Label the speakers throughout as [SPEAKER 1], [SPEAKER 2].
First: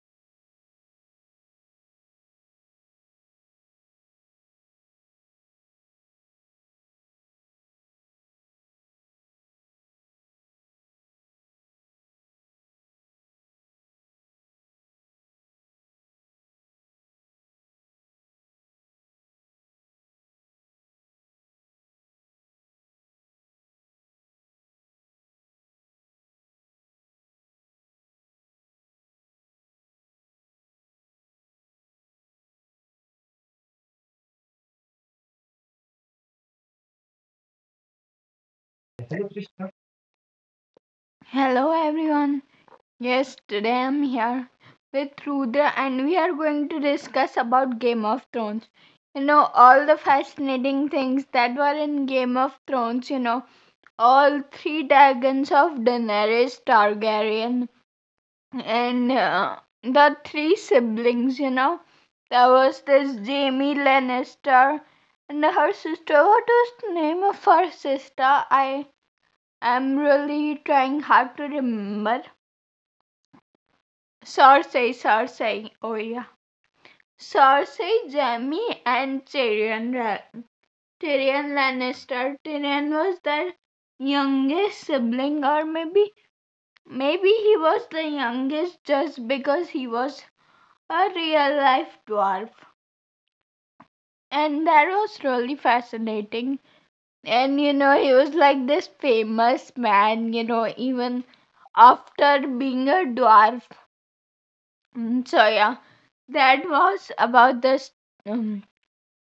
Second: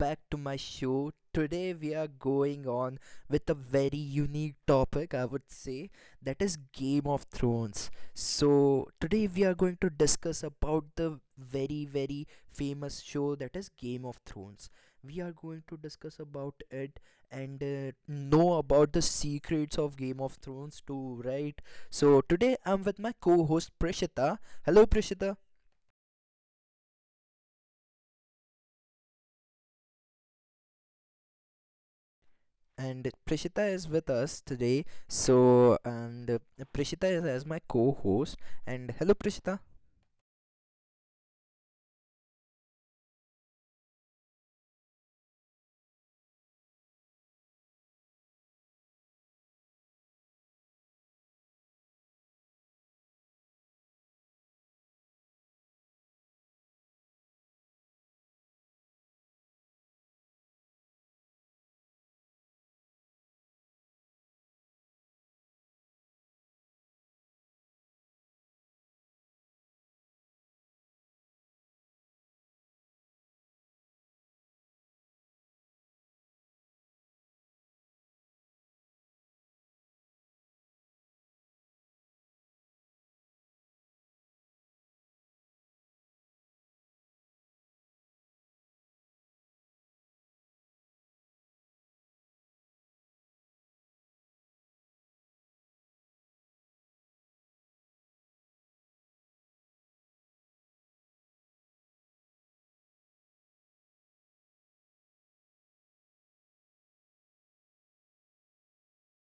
[SPEAKER 1] back to my show. Today we are going on with a very unique topic, I would say, that is Game of Thrones. So, today we are going to discuss about the very very famous show that is Game of Thrones. We are going to discuss about it and know about the secrets of Game of Thrones too, right? So, today I'm with my co-host Prishita. Hello Prishita. And Prishita is with us today. So, and Prishita is as my co host. And hello, Prishita.
[SPEAKER 2] Hello everyone. Yes, today I'm here with Rudra and we are going to discuss about Game of Thrones. All the fascinating things that were in Game of Thrones, all three dragons of Daenerys Targaryen and the three siblings. There was this Jamie Lannister and her sister. What was the name of her sister? I am really trying hard to remember Cersei, Cersei. Oh yeah. Cersei, Jaime, and Tyrion. Tyrion Lannister. Tyrion was their youngest sibling, or maybe he was the youngest just because he was a real life dwarf. And that was really fascinating. And he was like this famous man, even after being a dwarf. So yeah, that was about um,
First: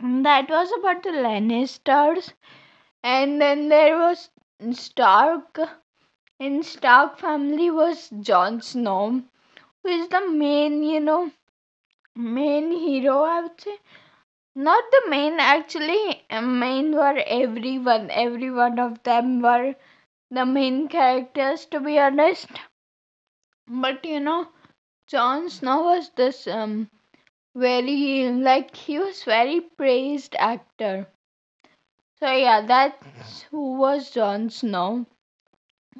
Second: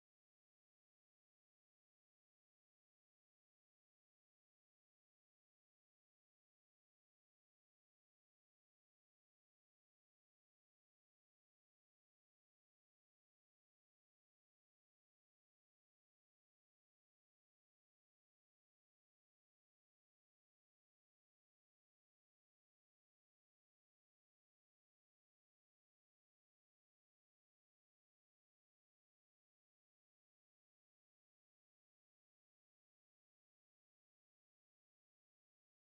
[SPEAKER 2] That was about the Lannisters, and then there was Stark. In Stark family was Jon Snow, who is the main hero. I would say not the main actually. Main were everyone. Every one of them were the main characters, to be honest. But Jon Snow was this very, like he was very praised actor. So yeah, that who was Jon Snow.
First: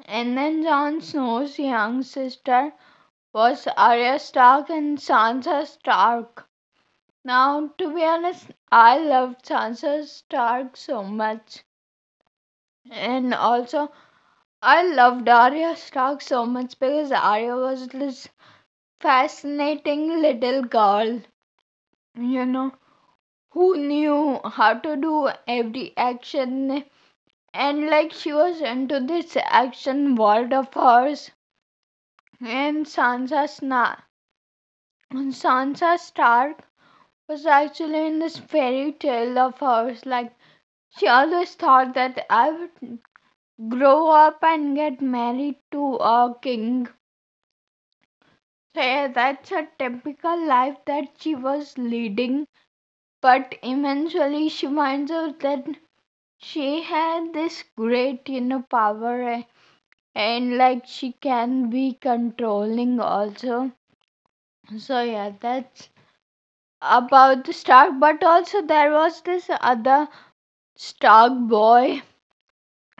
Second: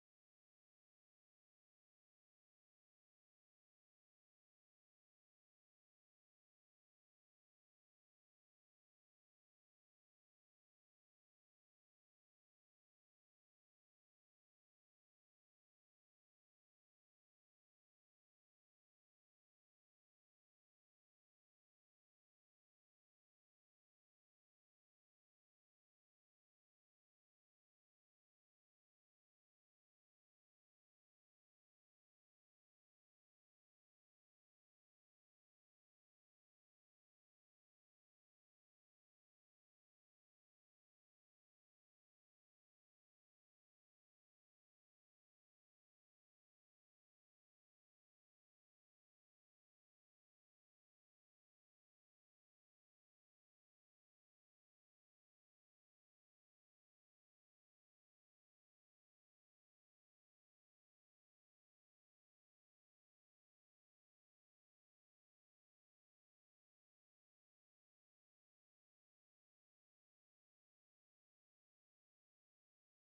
[SPEAKER 2] And then Jon Snow's young sister was Arya Stark and Sansa Stark. Now, to be honest, I loved Sansa Stark so much. And also, I loved Arya Stark so much because Arya was this fascinating little girl, you know, who knew how to do every action, and like she was into this action world of hers. And Sansa Stark was actually in this fairy tale of hers, like she always thought that I would grow up and get married to a king. So yeah, that's a typical life that she was leading, but eventually she finds out that she had this great power, and like she can be controlling also. So yeah, that's about the Stark, but also there was this other Stark boy.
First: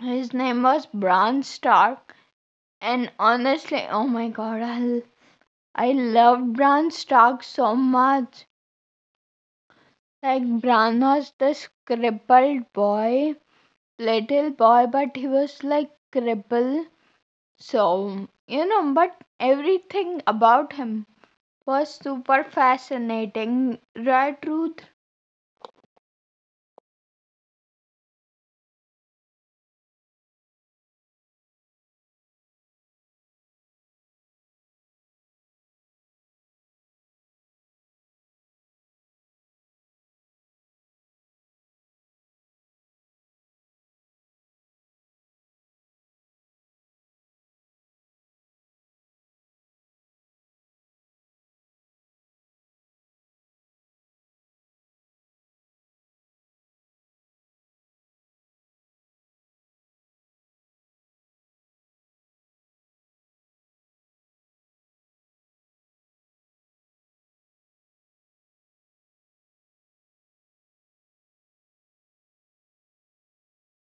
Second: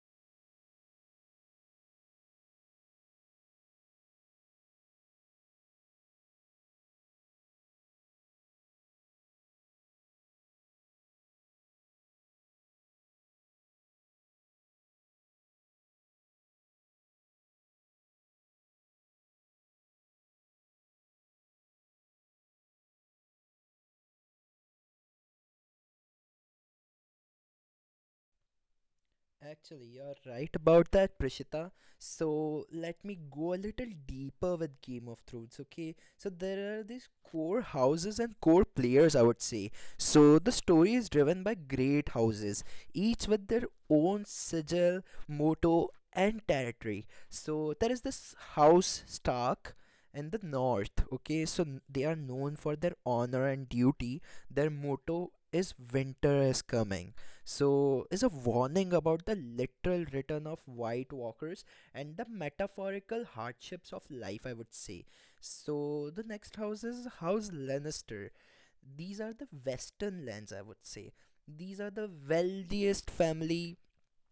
[SPEAKER 2] His name was Bran Stark, and honestly, oh my god, I loved Bran Stark so much. Like Bran was this crippled boy, little boy, but he was like crippled. So but everything about him was super fascinating. Right, Ruth?
[SPEAKER 1] Actually, you're right about that, Prishita. So, let me go a little deeper with Game of Thrones, okay? So, there are these core houses and core players, I would say. So, the story is driven by great houses, each with their own sigil, motto, and territory. So, there is this house Stark and the north, okay, so they are known for their honor and duty. Their motto is winter is coming, so is a warning about the literal return of white walkers and the metaphorical hardships of life, I would say. So the next house is house Lannister. These are the western lands, I would say. These are the wealthiest family,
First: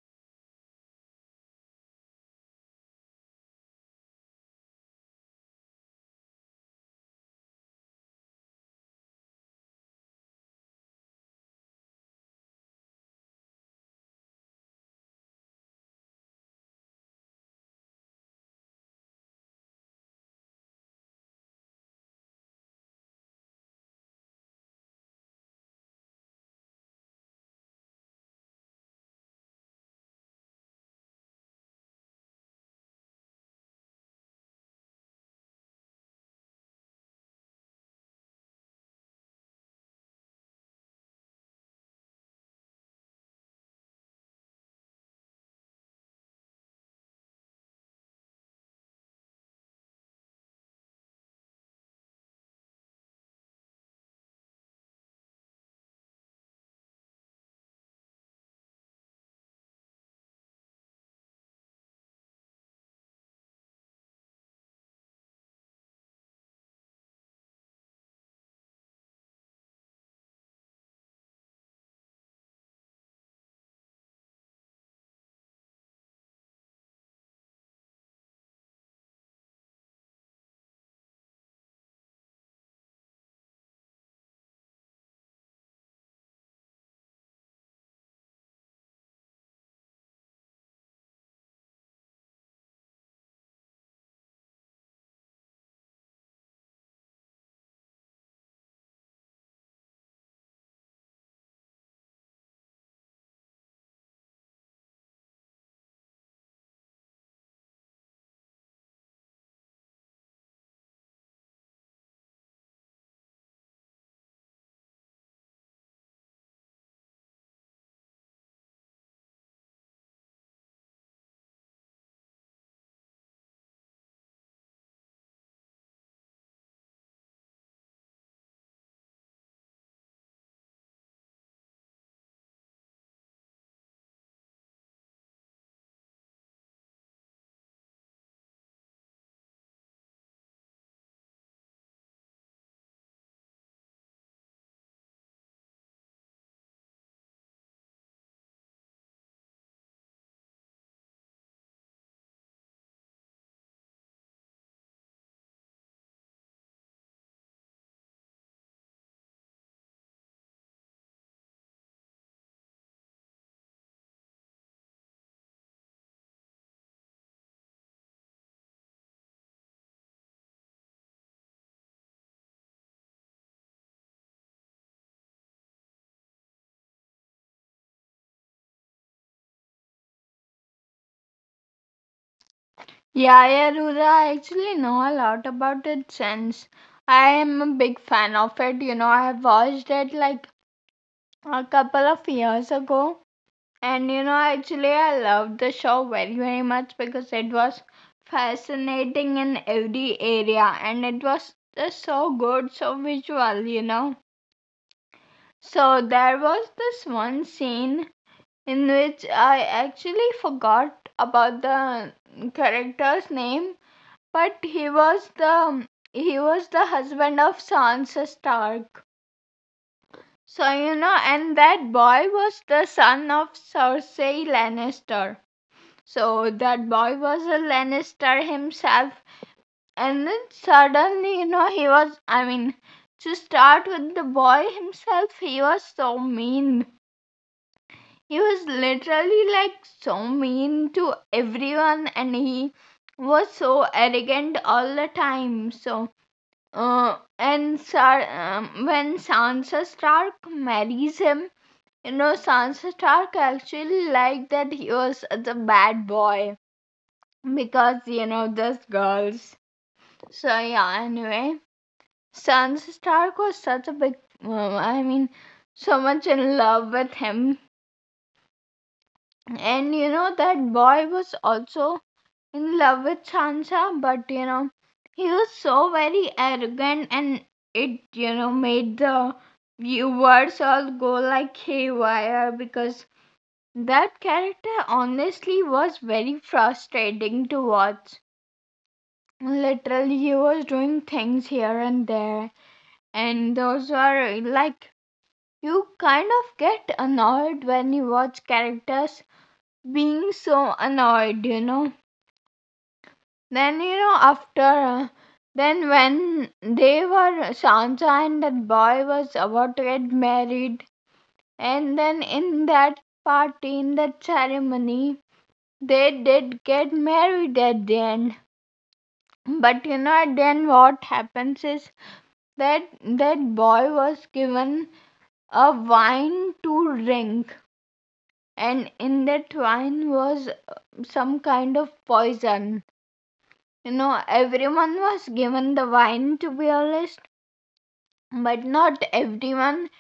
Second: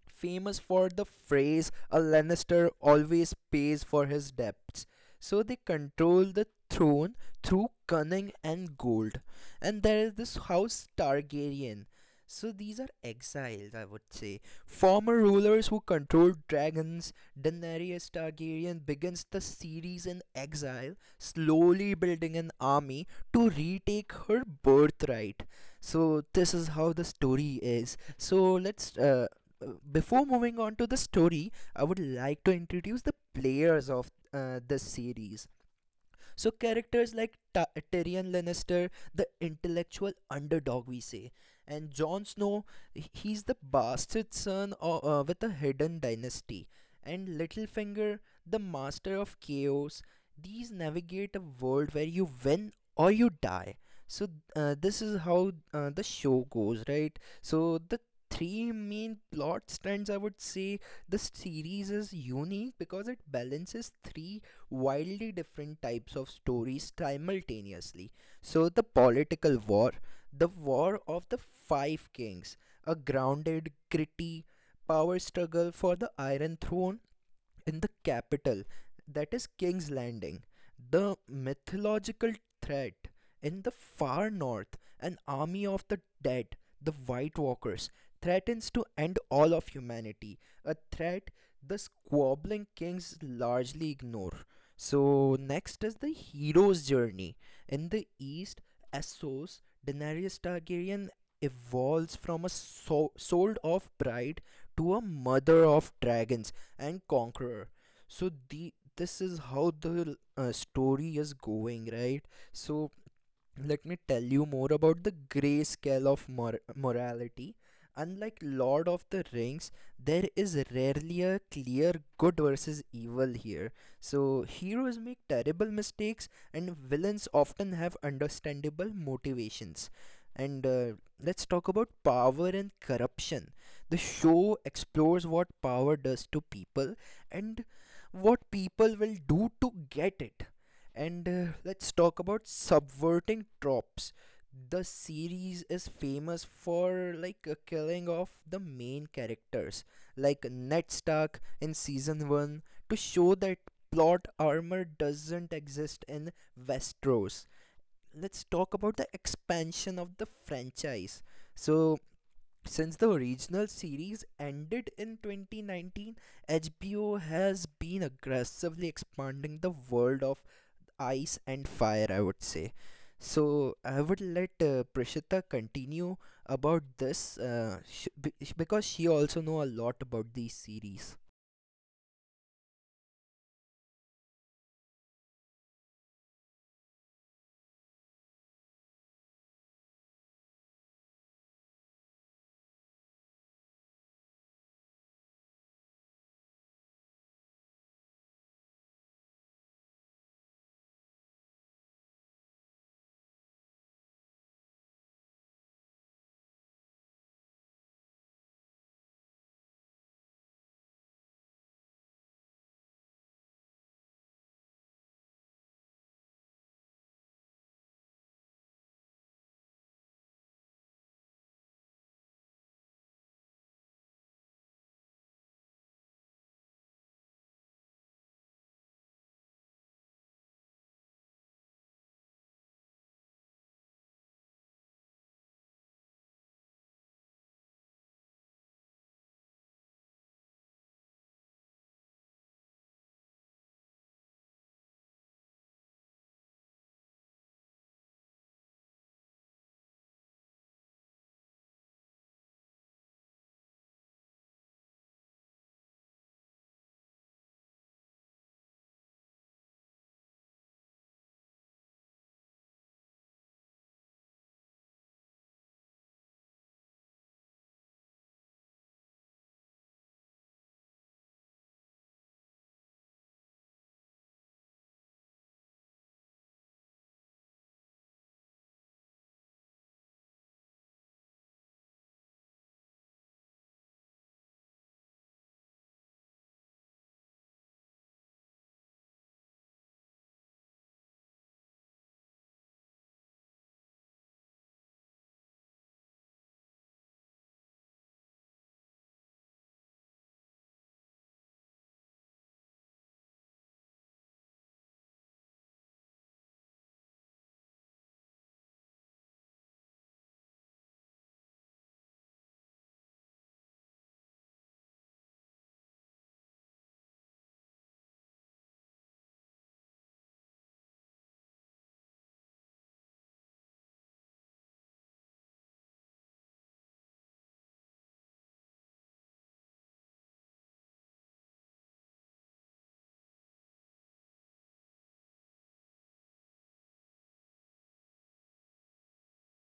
[SPEAKER 1] famous for the phrase a Lannister always pays for his debts. So they control the throne through cunning and gold. And there is this house Targaryen. So these are exiles, I would say. Former rulers who controlled dragons, Daenerys Targaryen begins the series in exile, slowly building an army to retake her birthright. So this is how the story is. So let's Before moving on to the story, I would like to introduce the players of the series. So, characters like Tyrion Lannister, the intellectual underdog, we say, and Jon Snow, he's the bastard son of, with a hidden dynasty, and Littlefinger, the master of chaos. These navigate a world where you win or you die. so this is how the show goes, right? So the three main plot strands, I would say, the series is unique because it balances three wildly different types of stories simultaneously. So the political war, the war of the five kings, a grounded, gritty power struggle for the iron throne in the capital, that is King's Landing. The mythological threat in the far north, an army of the dead, the White Walkers, threatens to end all of humanity. A threat the squabbling kings largely ignore. So, next is the hero's journey. In the east, Essos, Daenerys Targaryen evolves from a sold off bride to a mother of dragons and conqueror. So the this is how the story is going, right? So let me tell you more about the grayscale of morality. Unlike Lord of the Rings, there is rarely a clear good versus evil here. So, heroes make terrible mistakes, and villains often have understandable motivations. And Let's talk about power and corruption. The show explores what power does to people and what people will do to get it. And Let's talk about subverting tropes. The series is famous for killing off the main characters, like Ned Stark in season 1, to show that plot armor doesn't exist in Westeros. Let's talk about the expansion of the franchise. So, since the original series ended in 2019, HBO has been aggressively expanding the world of ice and fire, I would say. So I would let Prishita continue about this because she also know a lot about these series.
[SPEAKER 2] Yeah, yeah, Ruth. I actually know a lot about it since. I am a big fan of it. I have watched it like a couple of years ago. And actually, I loved the show very, very much because it was fascinating in every area and it was just so good, so visual. So, there was this one scene in which I actually forgot about the character's name, but he was the husband of Sansa Stark. So and that boy was the son of Cersei Lannister. So that boy was a Lannister himself, and then suddenly he was. I mean, to start with the boy himself, he was so mean, he was literally like so mean to everyone, and he was so arrogant all the time. So uh, and Sar- when Sansa Stark marries him, Sansa Stark actually liked that he was the bad boy because those girls. So yeah, anyway, Sansa Stark was such a big um, I mean, so much in love with him. And that boy was also in love with Sansa, but he was so very arrogant, and it made the viewers all go like haywire because that character honestly was very frustrating to watch. Literally, he was doing things here and there, and those were like you kind of get annoyed when you watch characters being so annoyed. Then after then when they were Sansa and that boy was about to get married, and then in that party, in that ceremony, they did get married at the end. But at the end what happens is that boy was given a wine to drink, and in that wine was some kind of poison. Everyone was given the wine, to be honest. But not everyone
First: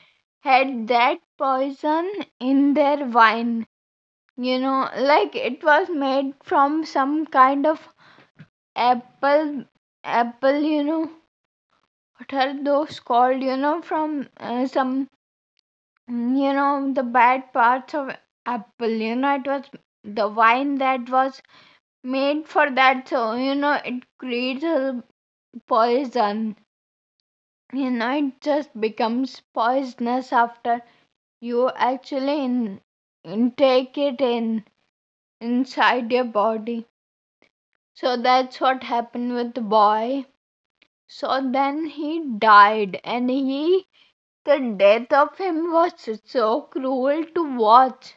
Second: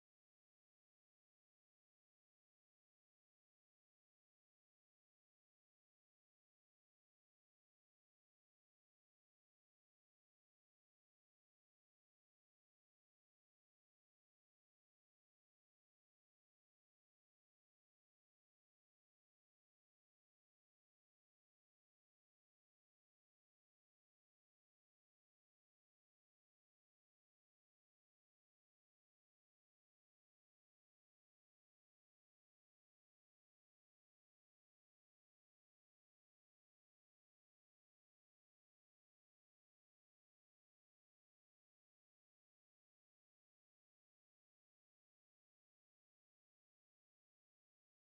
[SPEAKER 2] had that poison in their wine. Like it was made from some kind of apple, apple, what are those called? From some, the bad parts of apple. It was the wine that was made for that. So, it creates a poison. It just becomes poisonous after you actually intake it in inside your body. So that's what happened with the boy. So then he died, and he the death of him was so cruel to watch.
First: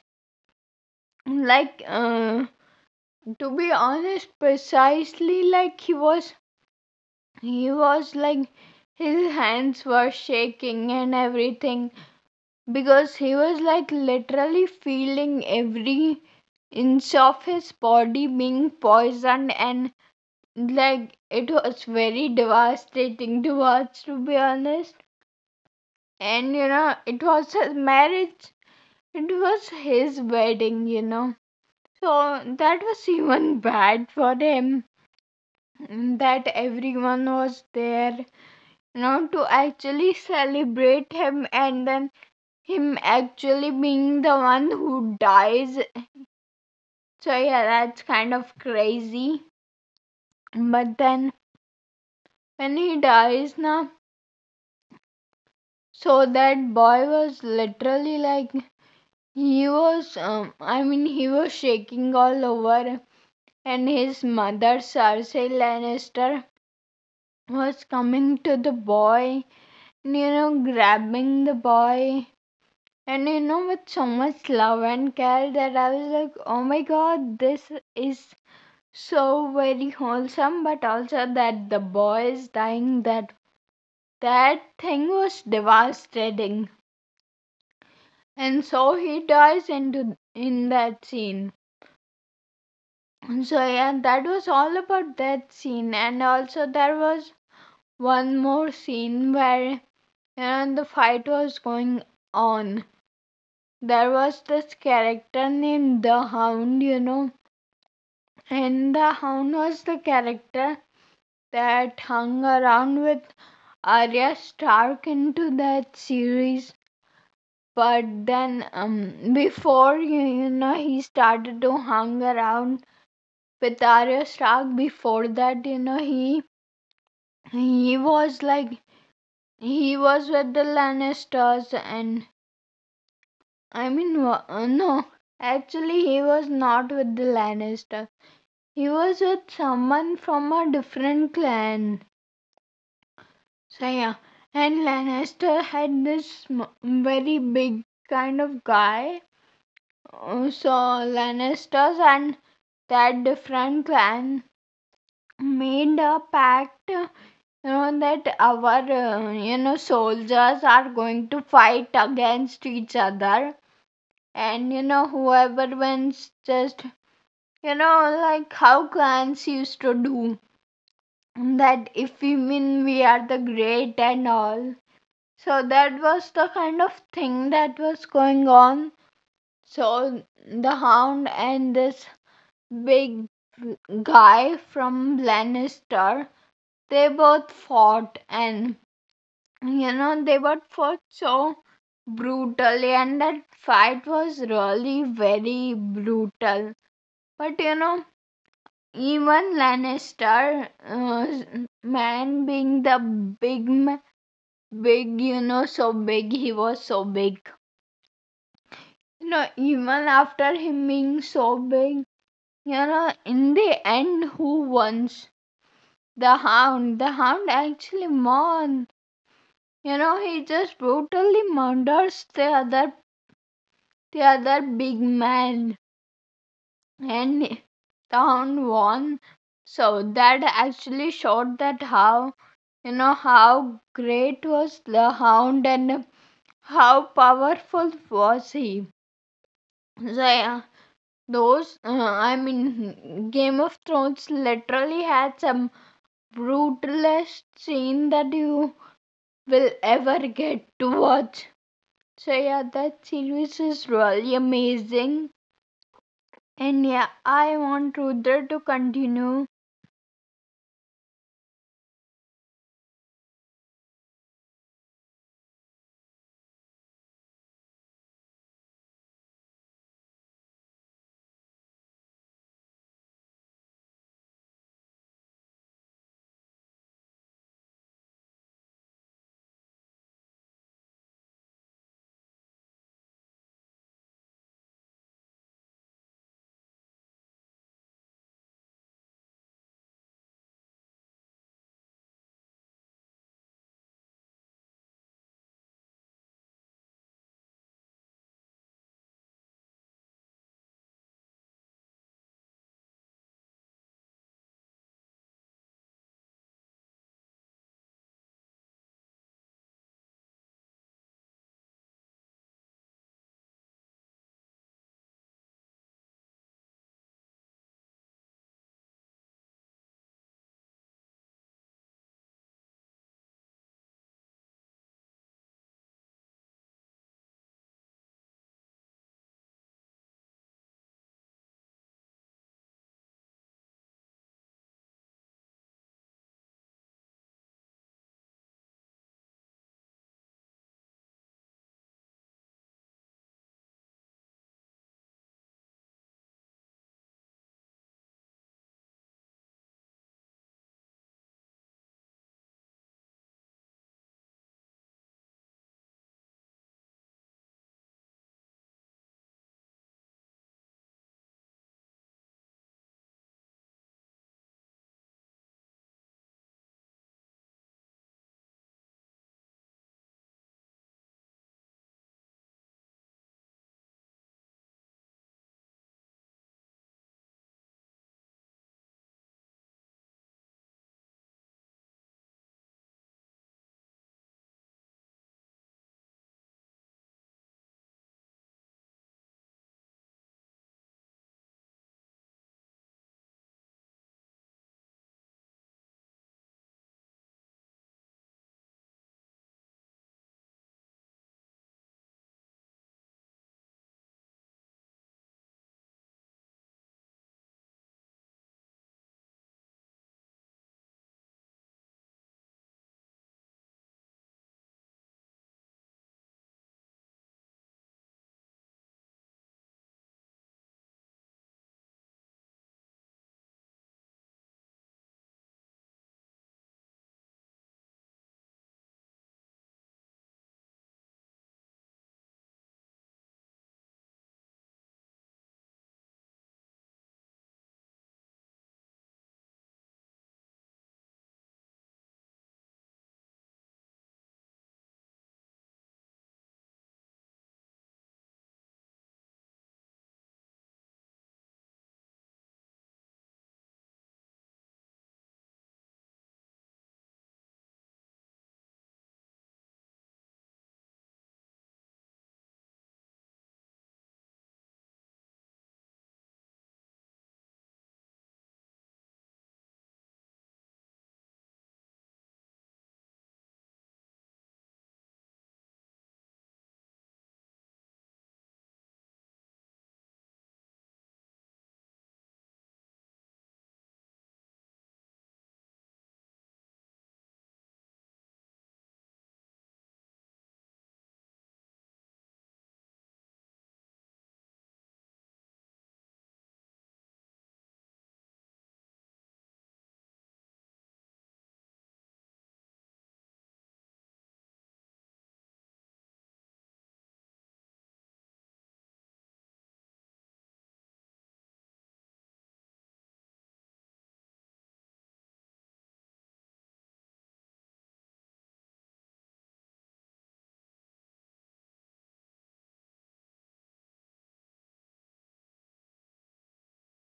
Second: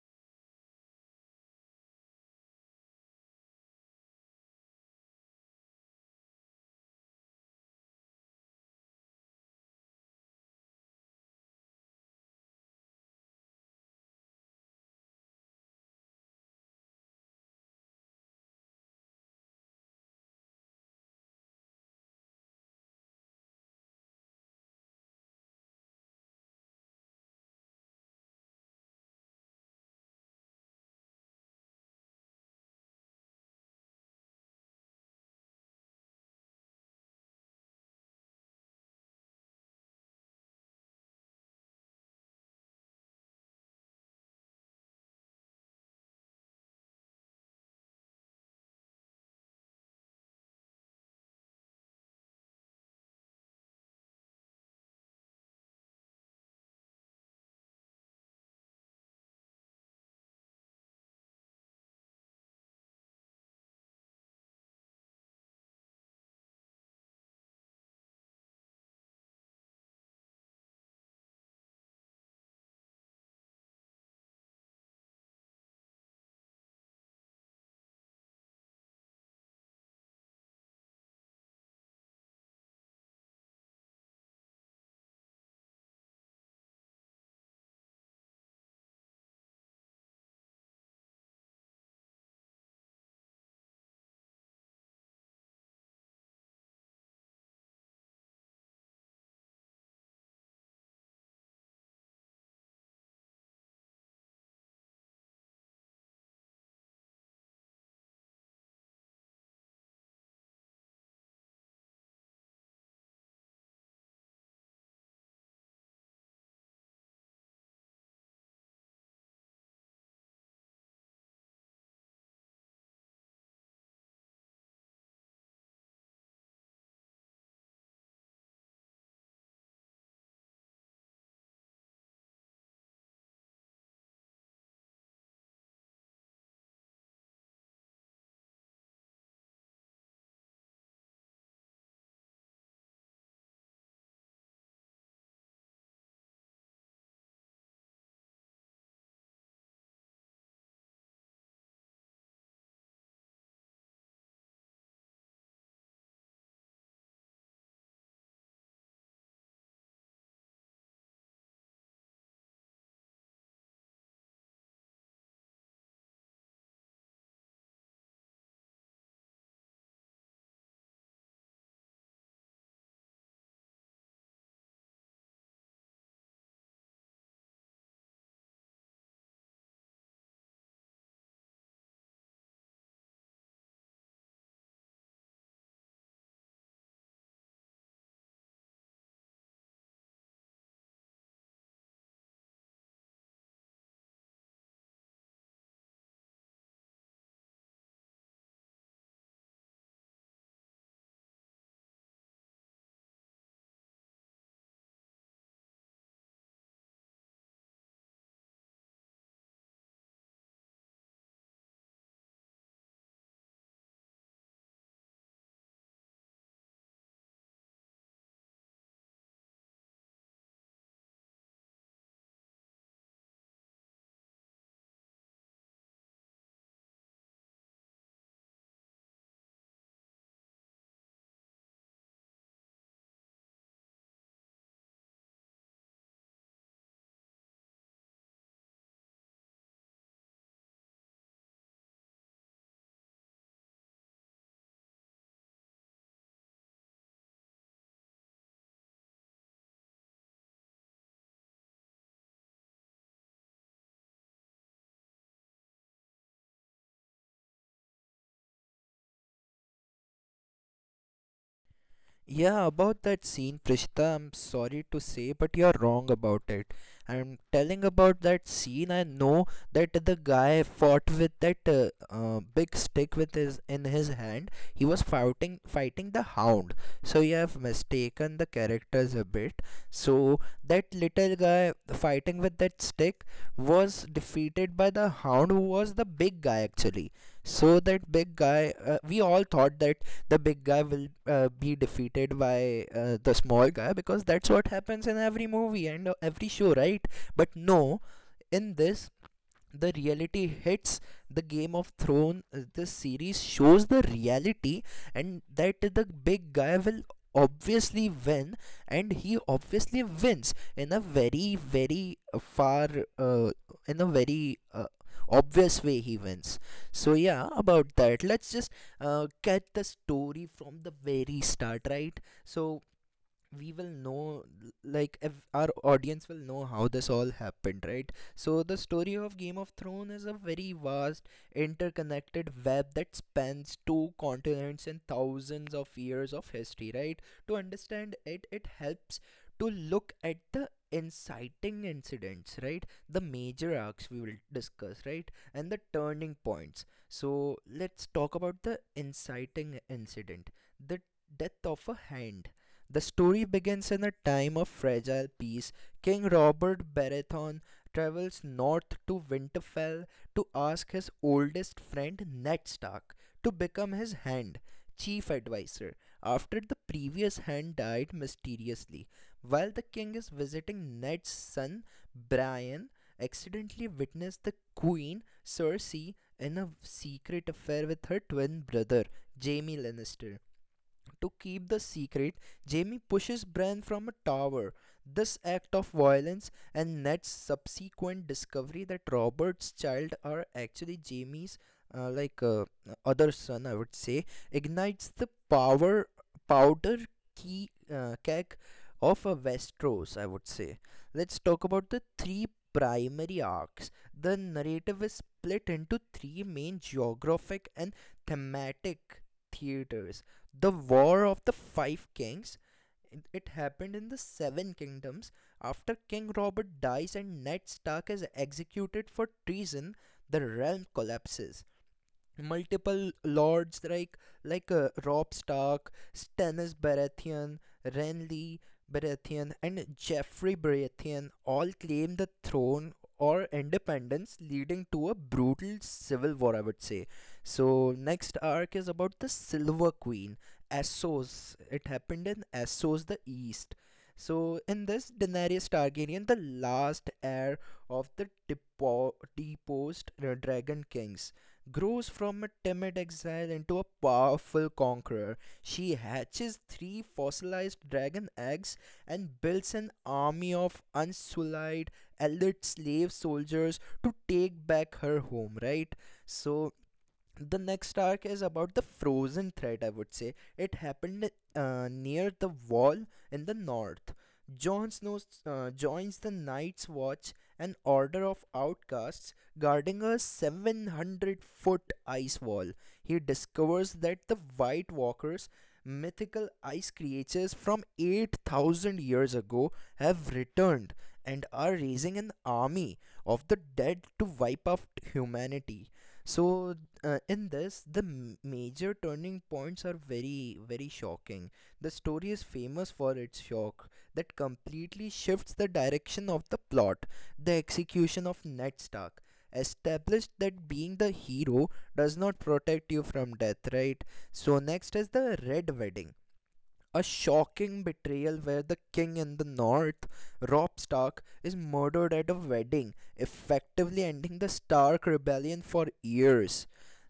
[SPEAKER 2] Like to be honest, precisely, like he was like his hands were shaking and everything because he was like literally feeling every inch of his body being poisoned, and like it was very devastating to watch, to be honest. And it was his marriage, it was his wedding, so that was even bad for him, that everyone was there, to actually celebrate him, and then him actually being the one who dies. So yeah, that's kind of crazy. But then when he dies now, so that boy was literally like he was I mean, he was shaking all over, and his mother Cersei Lannister was coming to the boy, and grabbing the boy, and with so much love and care that I was like, oh my god, this is so very wholesome, but also that the boy is dying. That that thing was devastating. And so he dies into in that scene. So yeah, that was all about that scene, and also there was one more scene where the fight was going on. There was this character named the Hound, and the Hound was the character that hung around with Arya Stark into that series. But then before he started to hang around with Arya Stark. Before that, he was like he was with the Lannisters, and I mean, no, actually, he was not with the Lannisters. He was with someone from a different clan. So yeah, and Lannister had this very big kind of guy. So Lannisters and that different clan made a pact, know that our soldiers are going to fight against each other, and whoever wins, just like how clans used to do, that if we win we are the great and all. So that was the kind of thing that was going on. So the Hound and this big guy from Lannister, they both fought, and they were fought so brutally, and that fight was really very brutal. But even Lannister man, being the big ma- big, so big, he was so big. Even after him being so big, in the end who wins? The Hound. The Hound actually won. He just brutally murders the other, the other big man. And down won. So that actually showed that how, how great was the Hound, and how powerful was he. So yeah, those I mean, Game of Thrones literally had some brutalist scene that you will ever get to watch. So yeah, that series is really amazing. And yeah, I want Rudra to continue.
[SPEAKER 1] Yeah, about that scene, Prishita, I'm sorry to say, but you're wrong about it. I'm telling about that scene. I know that the guy fought with that big stick with his in his hand. He was fighting the hound. So you have mistaken the characters a bit. So that little guy fighting with that stick was defeated by the hound, who was the big guy actually. So that big guy, we all thought that the big guy will be defeated by the small guy because that's what happens in every movie and every show, right? But no, in this the reality hits the Game of Thrones. The series shows the reality and that the big guy will obviously win, and he obviously wins in a very very far uh, in a very obvious way he wins. So yeah, about that, let's just get the story from the very start, right? So we will know, like, if our audience will know how this all happened, right? So the story of Game of Thrones is a very vast interconnected web that spans two continents and thousands of years of history, right? To understand it, it helps to look at the inciting incidents, right, the major arcs we will discuss, right, and the turning points. So let's talk about the inciting incident, the death of a hand. The story begins in a time of fragile peace. King Robert Baratheon travels north to Winterfell to ask his oldest friend Ned Stark to become his hand, chief advisor, after the previous hand died mysteriously. While the king is visiting, Ned's son, Brian, accidentally witnessed the queen, Cersei, in a secret affair with her twin brother, Jaime Lannister. To keep the secret, Jamie pushes Bran from a tower. This act of violence and Ned's subsequent discovery that Robert's child are actually Jamie's, uh, like uh, other son, I would say, ignites the power powder key keg of a Westeros, I would say. Let's talk about the three primary arcs. The narrative is split into three main geographic and thematic theaters. The War of the Five Kings. It happened in the Seven Kingdoms. After King Robert dies and Ned Stark is executed for treason, the realm collapses. Multiple lords like Rob Stark, Stannis Baratheon, Renly Baratheon, and Geoffrey Baratheon all claim the throne or independence, leading to a brutal civil war, I would say. So next arc is about the Silver Queen, Essos. It happened in Essos, the East. So, in this, Daenerys Targaryen, the last heir of the deposed Dragon Kings, grows from a timid exile into a powerful conqueror. She hatches three fossilized dragon eggs and builds an army of unsullied elite slave soldiers to take back her home, right? So, the next arc is about the frozen threat, I would say. It happened near the wall in the north. Jon Snow joins the Night's Watch, an order of outcasts guarding a 700-foot ice wall. He discovers that the White Walkers, mythical ice creatures from 8,000 years ago, have returned and are raising an army of the dead to wipe out humanity. so in this, the major turning points are very very shocking. The story is famous for its shock that completely shifts the direction of the plot. The execution of Ned Stark established that being the hero does not protect you from death, right? So next is the red wedding, a shocking betrayal where the king in the north, Robb Stark, is murdered at a wedding, effectively ending the Stark rebellion for years.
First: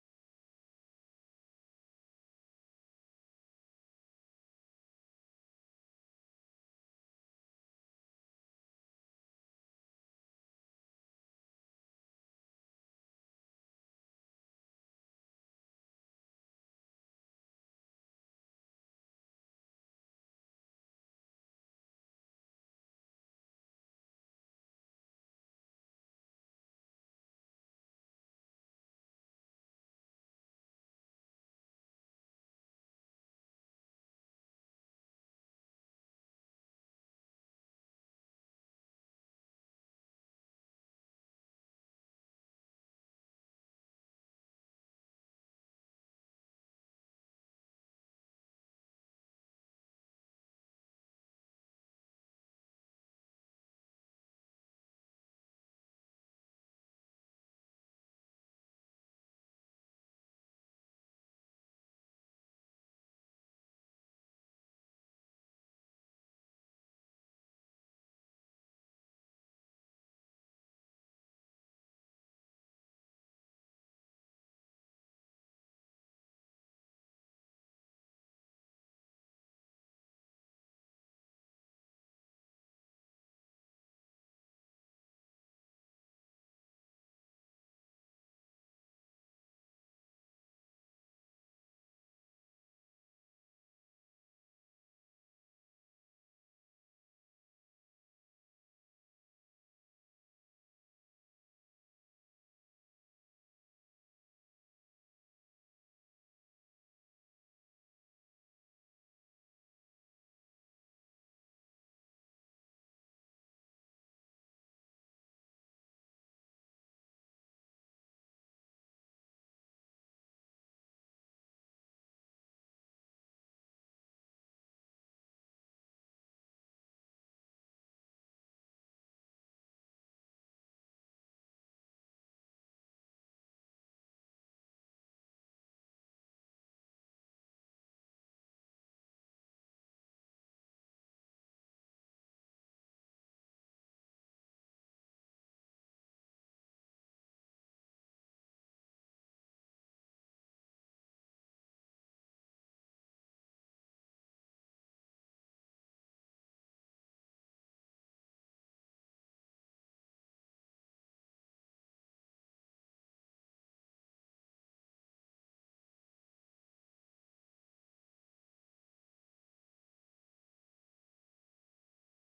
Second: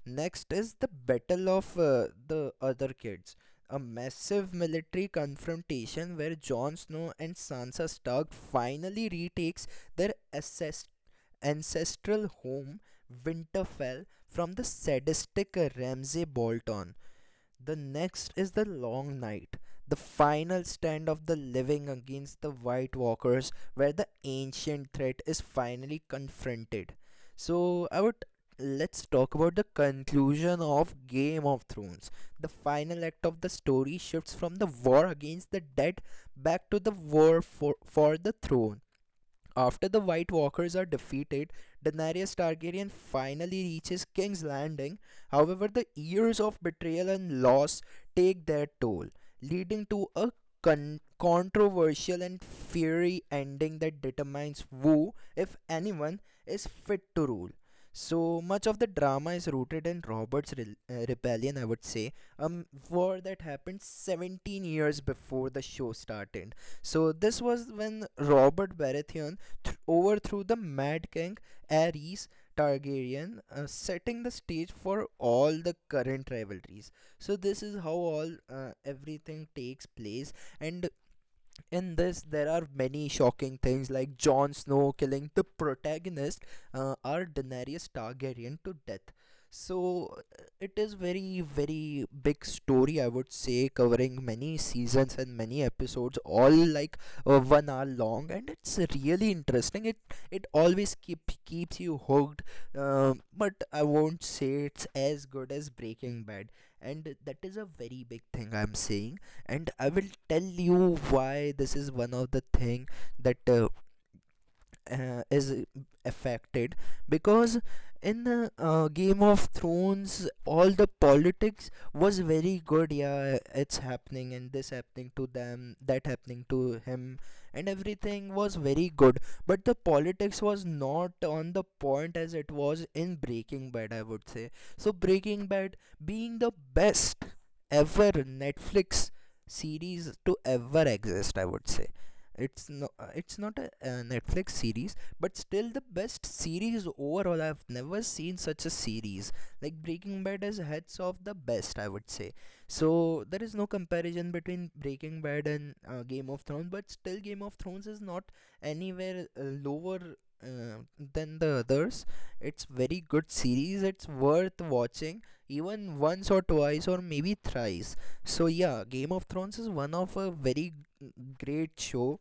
[SPEAKER 1] Next is the Battle of the Other Kids, a massive military confrontation where Jon Snow and Sansa Stark finally retakes their ancestral home, Winterfell, from the sadistic Ramsay Bolton. The next is the long night, the final stand of the living against the White Walkers, where the ancient threat is finally confronted. So, I would Let's talk about the conclusion of Game of Thrones. The final act of the story shifts from the war against the dead back to the war for the throne. After the White Walkers are defeated, Daenerys Targaryen finally reaches King's Landing. However, the years of betrayal and loss take their toll, leading to a controversial and fiery ending that determines who, if anyone, is fit to rule. So much of the drama is rooted in Robert's rebellion, I would say, a war that happened 17 years before the show started. So this was when Robert Baratheon overthrew the Mad King Aerys Targaryen, setting the stage for all the current rivalries. So this is how all everything takes place, and in this there are many shocking things like Jon Snow killing the protagonist, our Daenerys Targaryen, to death. So it is very big story, I would say, covering many seasons and many episodes, all like 1 hour long. And it's really interesting. It always keeps you hooked. But I won't say it's as good as Breaking Bad, and that is a very big thing I'm saying. And I will tell you why. This is one of the thing that is affected because in the Game of Thrones all the politics was very good, yeah, it's happening and this happening to them, that happening to him, and everything was very good. But the politics was not on the point as it was in Breaking Bad, I would say. So Breaking Bad, being the best ever Netflix series to ever exist, I would say, it's it's not a Netflix series, but still the best series overall. I've never seen such a series. Like Breaking Bad is heads off the best, I would say. So there is no comparison between Breaking Bad and Game of Thrones, but still Game of Thrones is not anywhere lower uh, than the others. It's very good series. It's worth watching even once or twice or maybe thrice. So yeah, Game of Thrones is one of a very g- great show,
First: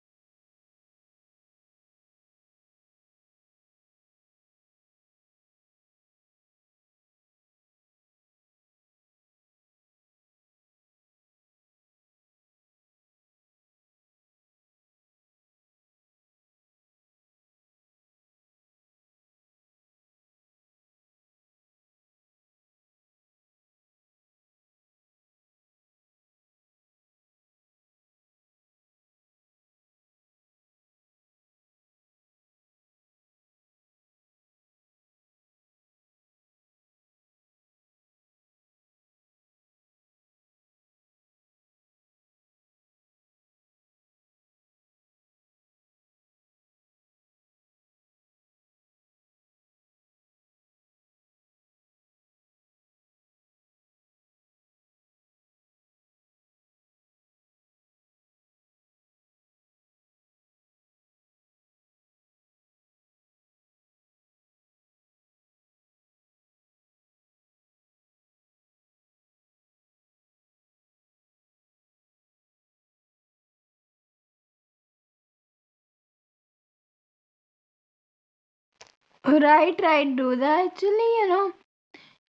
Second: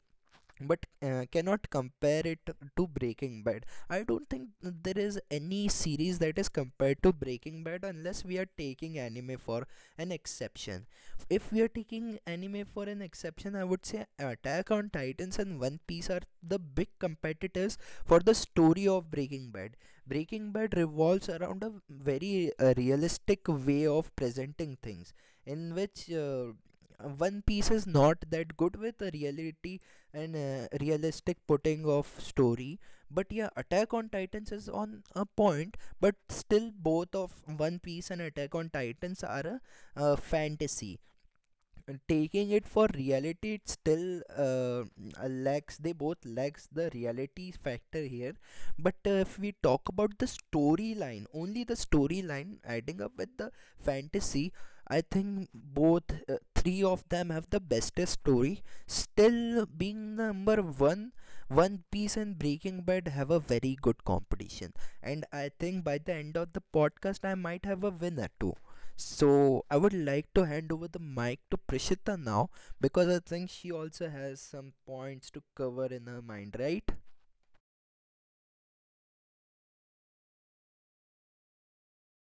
[SPEAKER 1] but cannot compare it to Breaking Bad. I don't think there is any series that is compared to Breaking Bad unless we are taking anime for an exception. If we are taking anime for an exception, I would say Attack on Titans and One Piece are the big competitors for the story of Breaking Bad. Breaking Bad revolves around a very realistic way of presenting things, in which One Piece is not that good with the reality and realistic putting of story, but yeah, Attack on Titans is on a point. But still both of One Piece and Attack on Titans are a fantasy. Taking it for reality, it still lacks, they both lacks the reality factor here. But if we talk about the storyline, only the storyline adding up with the fantasy, I think both three of them have the bestest story. Still being number one, One Piece and Breaking Bad have a very good competition, and I think by the end of the podcast I might have a winner too. So I would like to hand over the mic to Prishita now, because I think she also has some points to cover in her mind, right?
[SPEAKER 2] Right, right, Rudra. Actually,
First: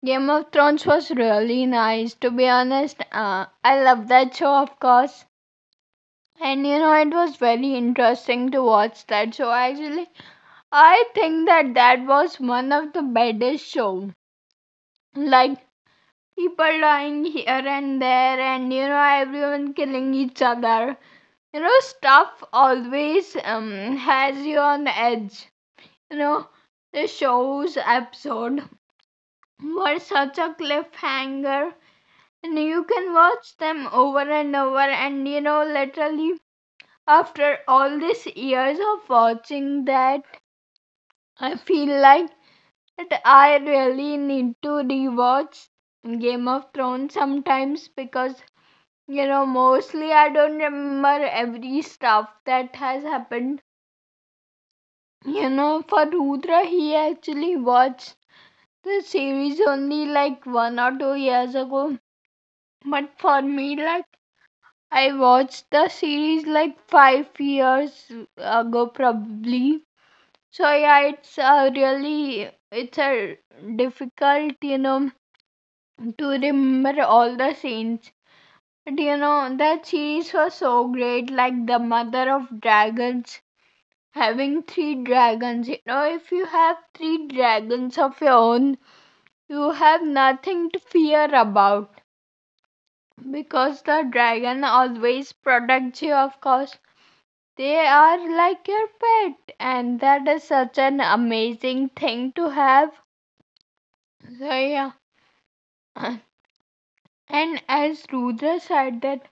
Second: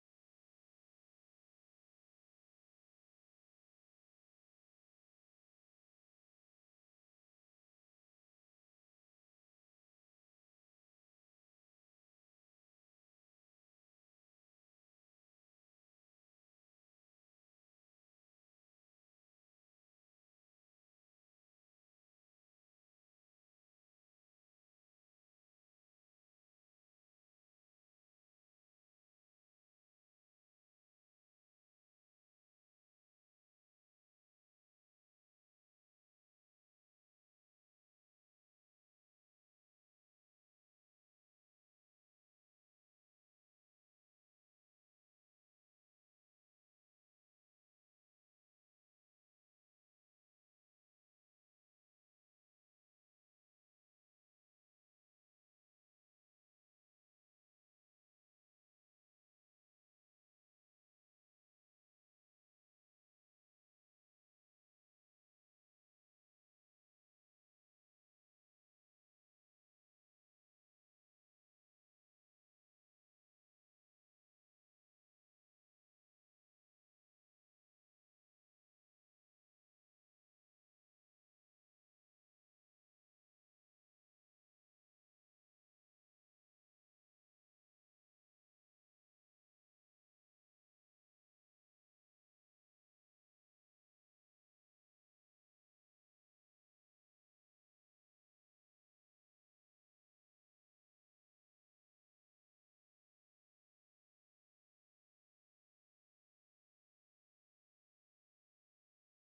[SPEAKER 2] Game of Thrones was really nice, to be honest. I love that show, of course. And it was very interesting to watch that show. Actually, I think that was one of the baddest show. Like, people dying here and there, and everyone killing each other. Stuff always has you on edge. you know the show's episode were such a cliffhanger, and you can watch them over and over, and literally after all these years of watching that I feel like that I really need to rewatch Game of Thrones sometimes because mostly I don't remember every stuff that has happened. For Rudra, he actually watched the series only like 1 or 2 years ago. But for me, like I watched the series like 5 years ago probably. So yeah, it's a really, it's a difficult, to remember all the scenes. But that series was so great, like the mother of dragons having three dragons. If you have three dragons of your own, you have nothing to fear about. Because the dragon always protects you, of course. They are like your pet, and that is such an amazing thing to have. So, yeah. And as Rudra said, that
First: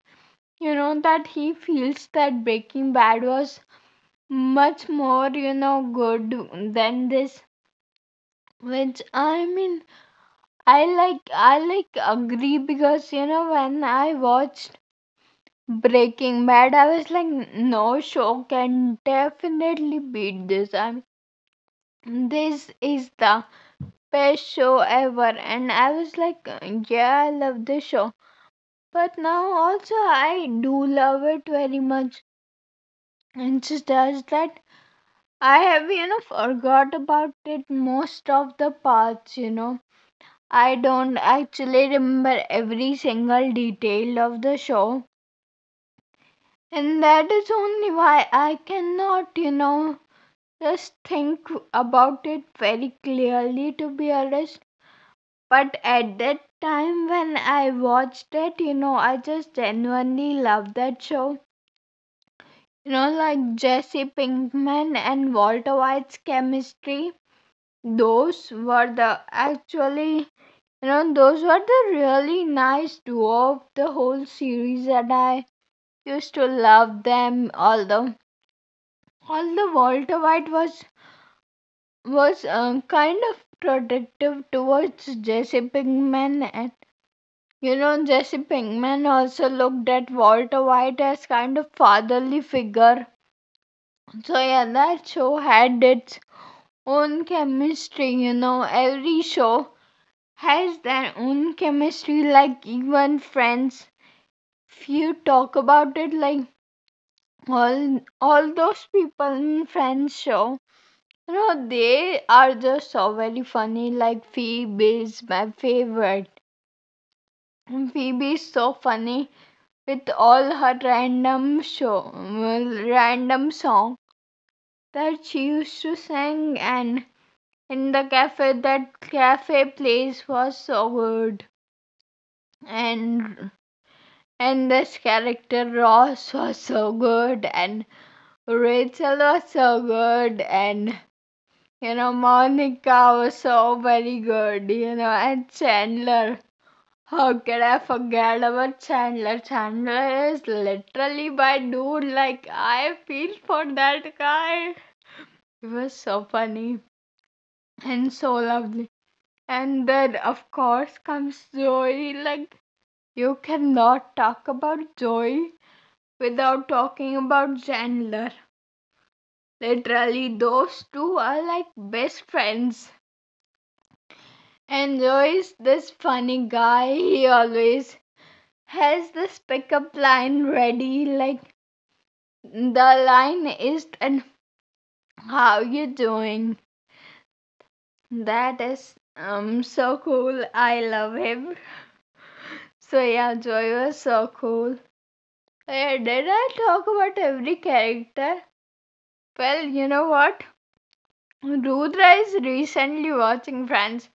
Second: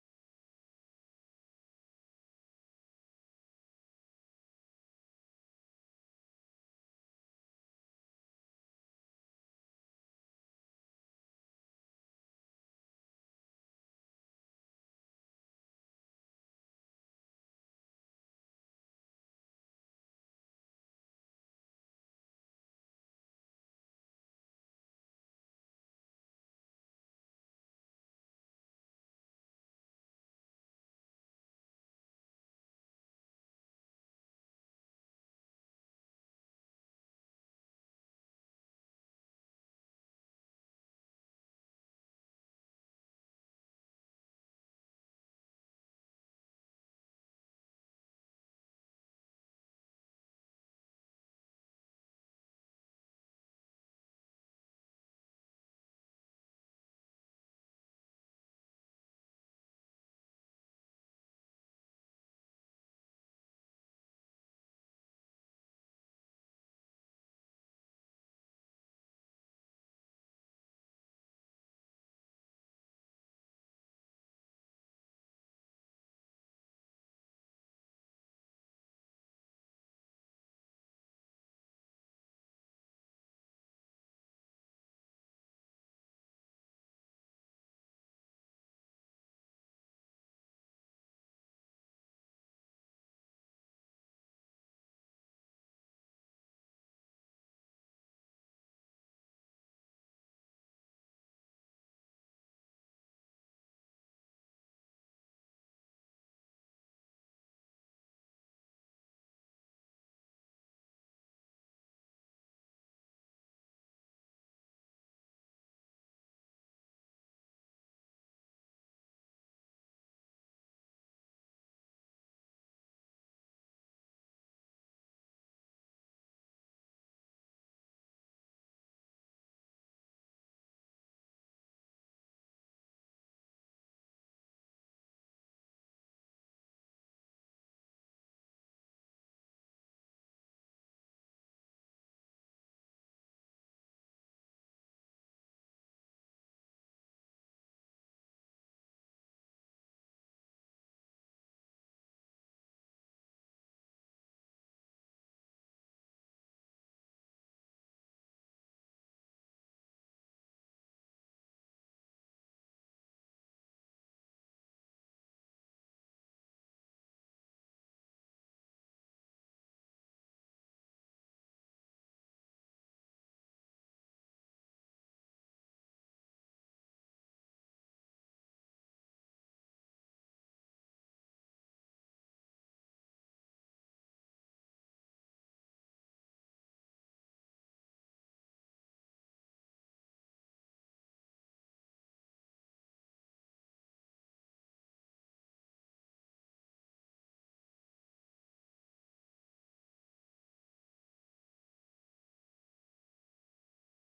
[SPEAKER 2] that he feels that Breaking Bad was much more, good than this. Which I mean, I like agree because when I watched Breaking Bad, I was like, no show can definitely beat this. I mean, this is the best show ever. And I was like, yeah, I love this show. But now also, I do love it very much. It's just as that I have, forgot about it most of the parts. I don't actually remember every single detail of the show. And that is only why I cannot, just think about it very clearly, to be honest, but at that time when I watched it, I just genuinely loved that show, you know, like Jesse Pinkman and Walter White's chemistry. Those were the actually those were the really nice duo of the whole series, and I used to love them. Although Walter White was kind of protective towards Jesse Pinkman, and you know, Jesse Pinkman also looked at Walter White as kind of fatherly figure. So yeah, that show had its own chemistry. You know, every show has their own chemistry. Like even Friends, if you talk about it, like all those people in Friends show. No, they are just so very funny. Like Phoebe is my favorite. Phoebe is so funny with all her random show, well, random song that she used to sing, and in the cafe, that cafe place was so good, and and this character Ross was so good, and Rachel was so good, and you know, Monica was so very good, you know, and Chandler. How could I forget about Chandler? Chandler is literally my dude. Like, I feel for that guy. It was so funny and so lovely. And then, of course, comes Joey. Like, you cannot talk about Joey without talking about Chandler. Literally, those two are like best friends. Enjoys this funny guy. He always has this pickup line ready, like the line is and how you doing? That is so cool. I love him. So yeah, Joy was so cool. Yeah, did I talk about every character? Well, you know what? Rudra is recently watching Friends.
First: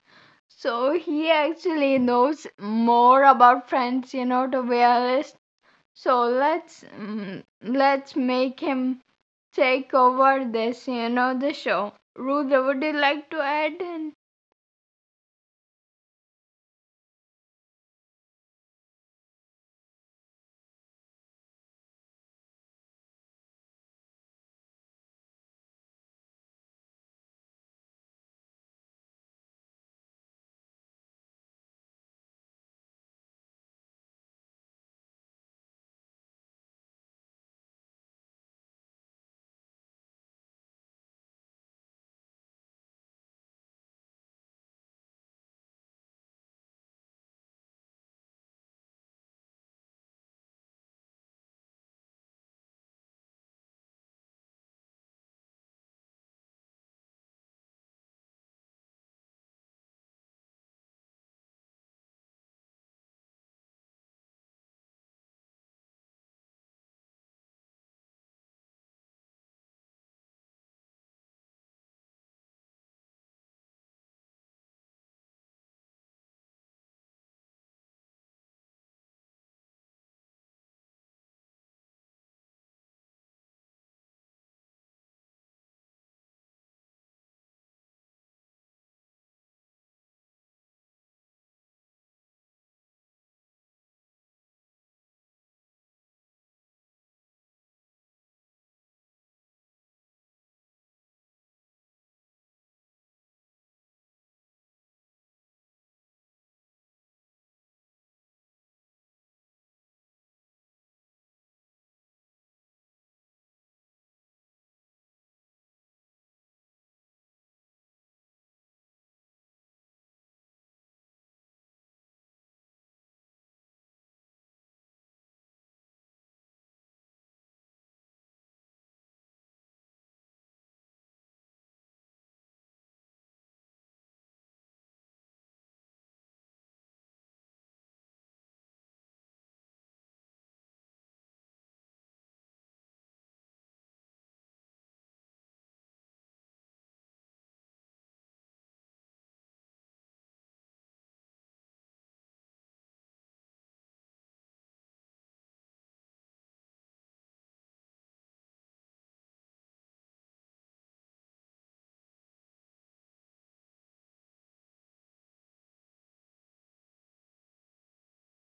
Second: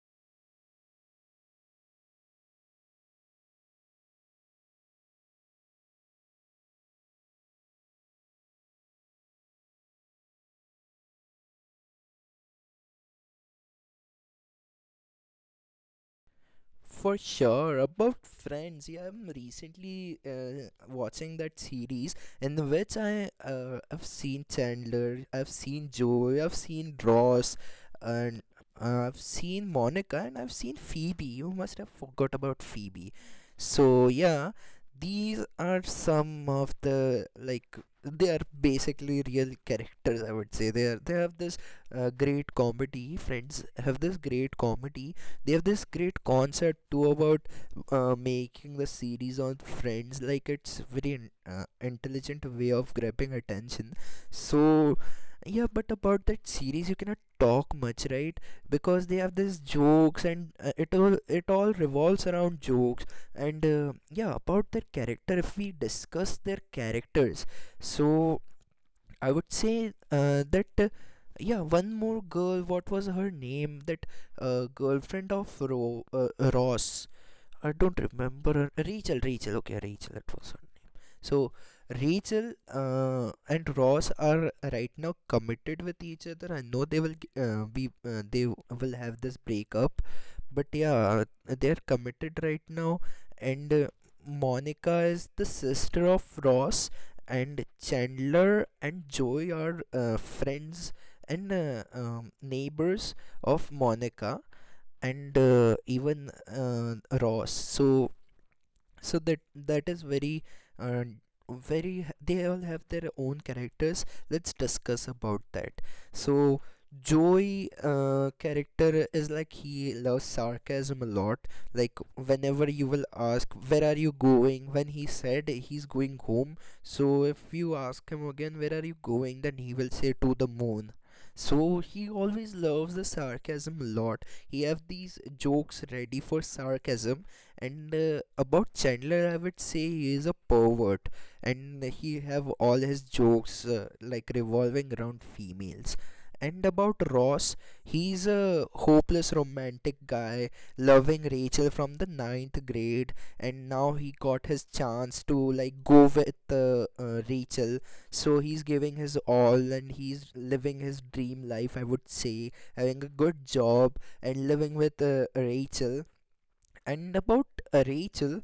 [SPEAKER 2] So he actually knows more about Friends, you know, to be honest. So let's make him take over this, you know, the show. Rudra, would you like to add in?
[SPEAKER 1] For sure. About Friends, yeah, I'm recently watching that series, in which I've seen Chandler, I've seen Joey, I've seen Ross, and I've seen Monica, and I've seen Phoebe. You must have forgot about Phoebe. So yeah, these are some of the like they are basically real characters. I would say they are, they have this great comedy. Friends have this great comedy. They have this great concept too, about making the series on Friends. Like, it's very intelligent way of grabbing attention. So yeah, but about that series you cannot talk much, right? Because they have these jokes, and it all, it all revolves around jokes. And yeah, about their character, if we discuss their characters, so I would say that yeah, one more girl. What was her name? That girlfriend of Ross. I don't remember. Rachel, Rachel. Okay, Rachel, that was her name. So Rachel and Ross are right now committed with each other. I know they will g- be they will have this breakup, but yeah, they are committed right now. And Monica is the sister of Ross, and Chandler and Joey are friends and neighbors of Monica and even Ross. So that is very uh, very they all have their own characters. Let's discuss about that. So Joey, character is like, he loves sarcasm a lot. Like, whenever you will ask where are you going, when he said he's going home, so if you ask him again where are you going, then he will say to the moon. So he always loves the sarcasm a lot. He have these jokes ready for sarcasm. And about Chandler, I would say he is a pervert, and he have all his jokes like revolving around females. And about Ross, he's a hopeless romantic guy, loving Rachel from the ninth grade, and now he got his chance to like go with Rachel. So he's giving his all, and he's living his dream life, I would say, having a good job and living with Rachel. And about Rachel,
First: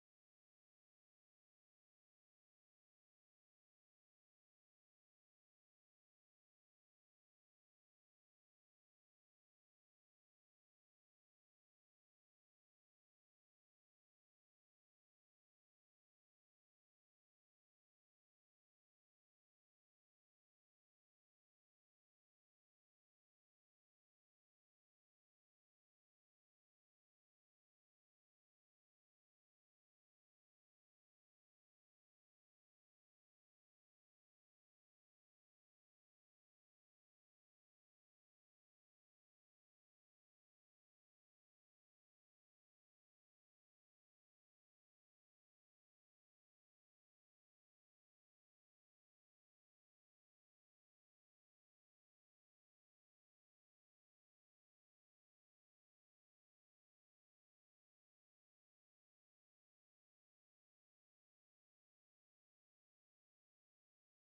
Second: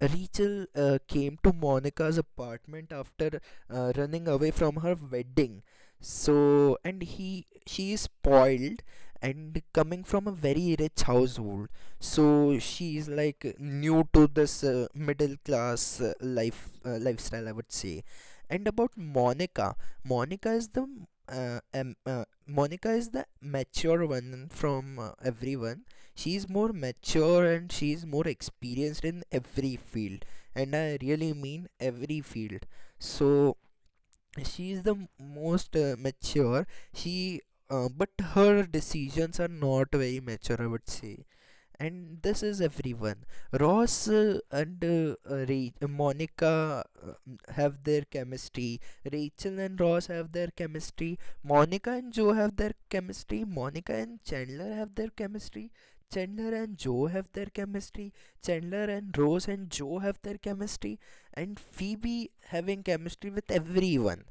[SPEAKER 1] Rachel came to Monica's apartment after running away from her wedding. So, and he, she is spoiled, and coming from a very rich household. So she is like new to this middle class lifestyle, I would say. And about Monica, Monica is the Monica is the mature one from everyone. She's more mature and she's more experienced in every field, and I really mean every field. So she is the most mature. She But her decisions are not very mature, I would say. And this is everyone. Ross and Ra- monica have their chemistry. Rachel and Ross have their chemistry, Monica and Joe have their chemistry, Monica and Chandler have their chemistry, Chandler and Joe have their chemistry, Chandler and Rose and Joe have their chemistry, and Phoebe having chemistry with everyone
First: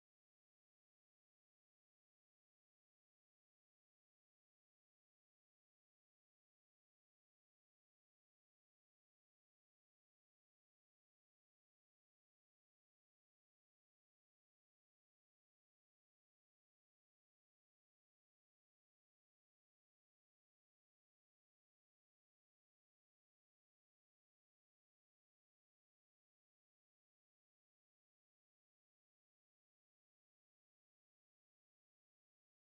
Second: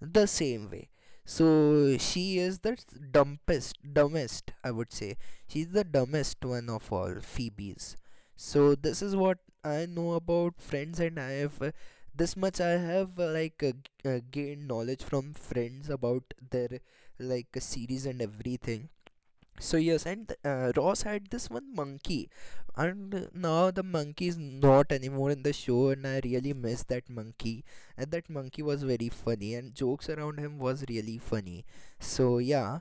[SPEAKER 1] the same way. So she is the dumbest, I would say. She's the dumbest one of all Phoebes. So this is what I know about Friends, and I have this much I have gained knowledge from Friends about their series and everything. So yes, and Ross had this one monkey, and now the monkey is not anymore in the show, and I really miss that monkey. And that monkey was very funny, and jokes around him was really funny. So yeah,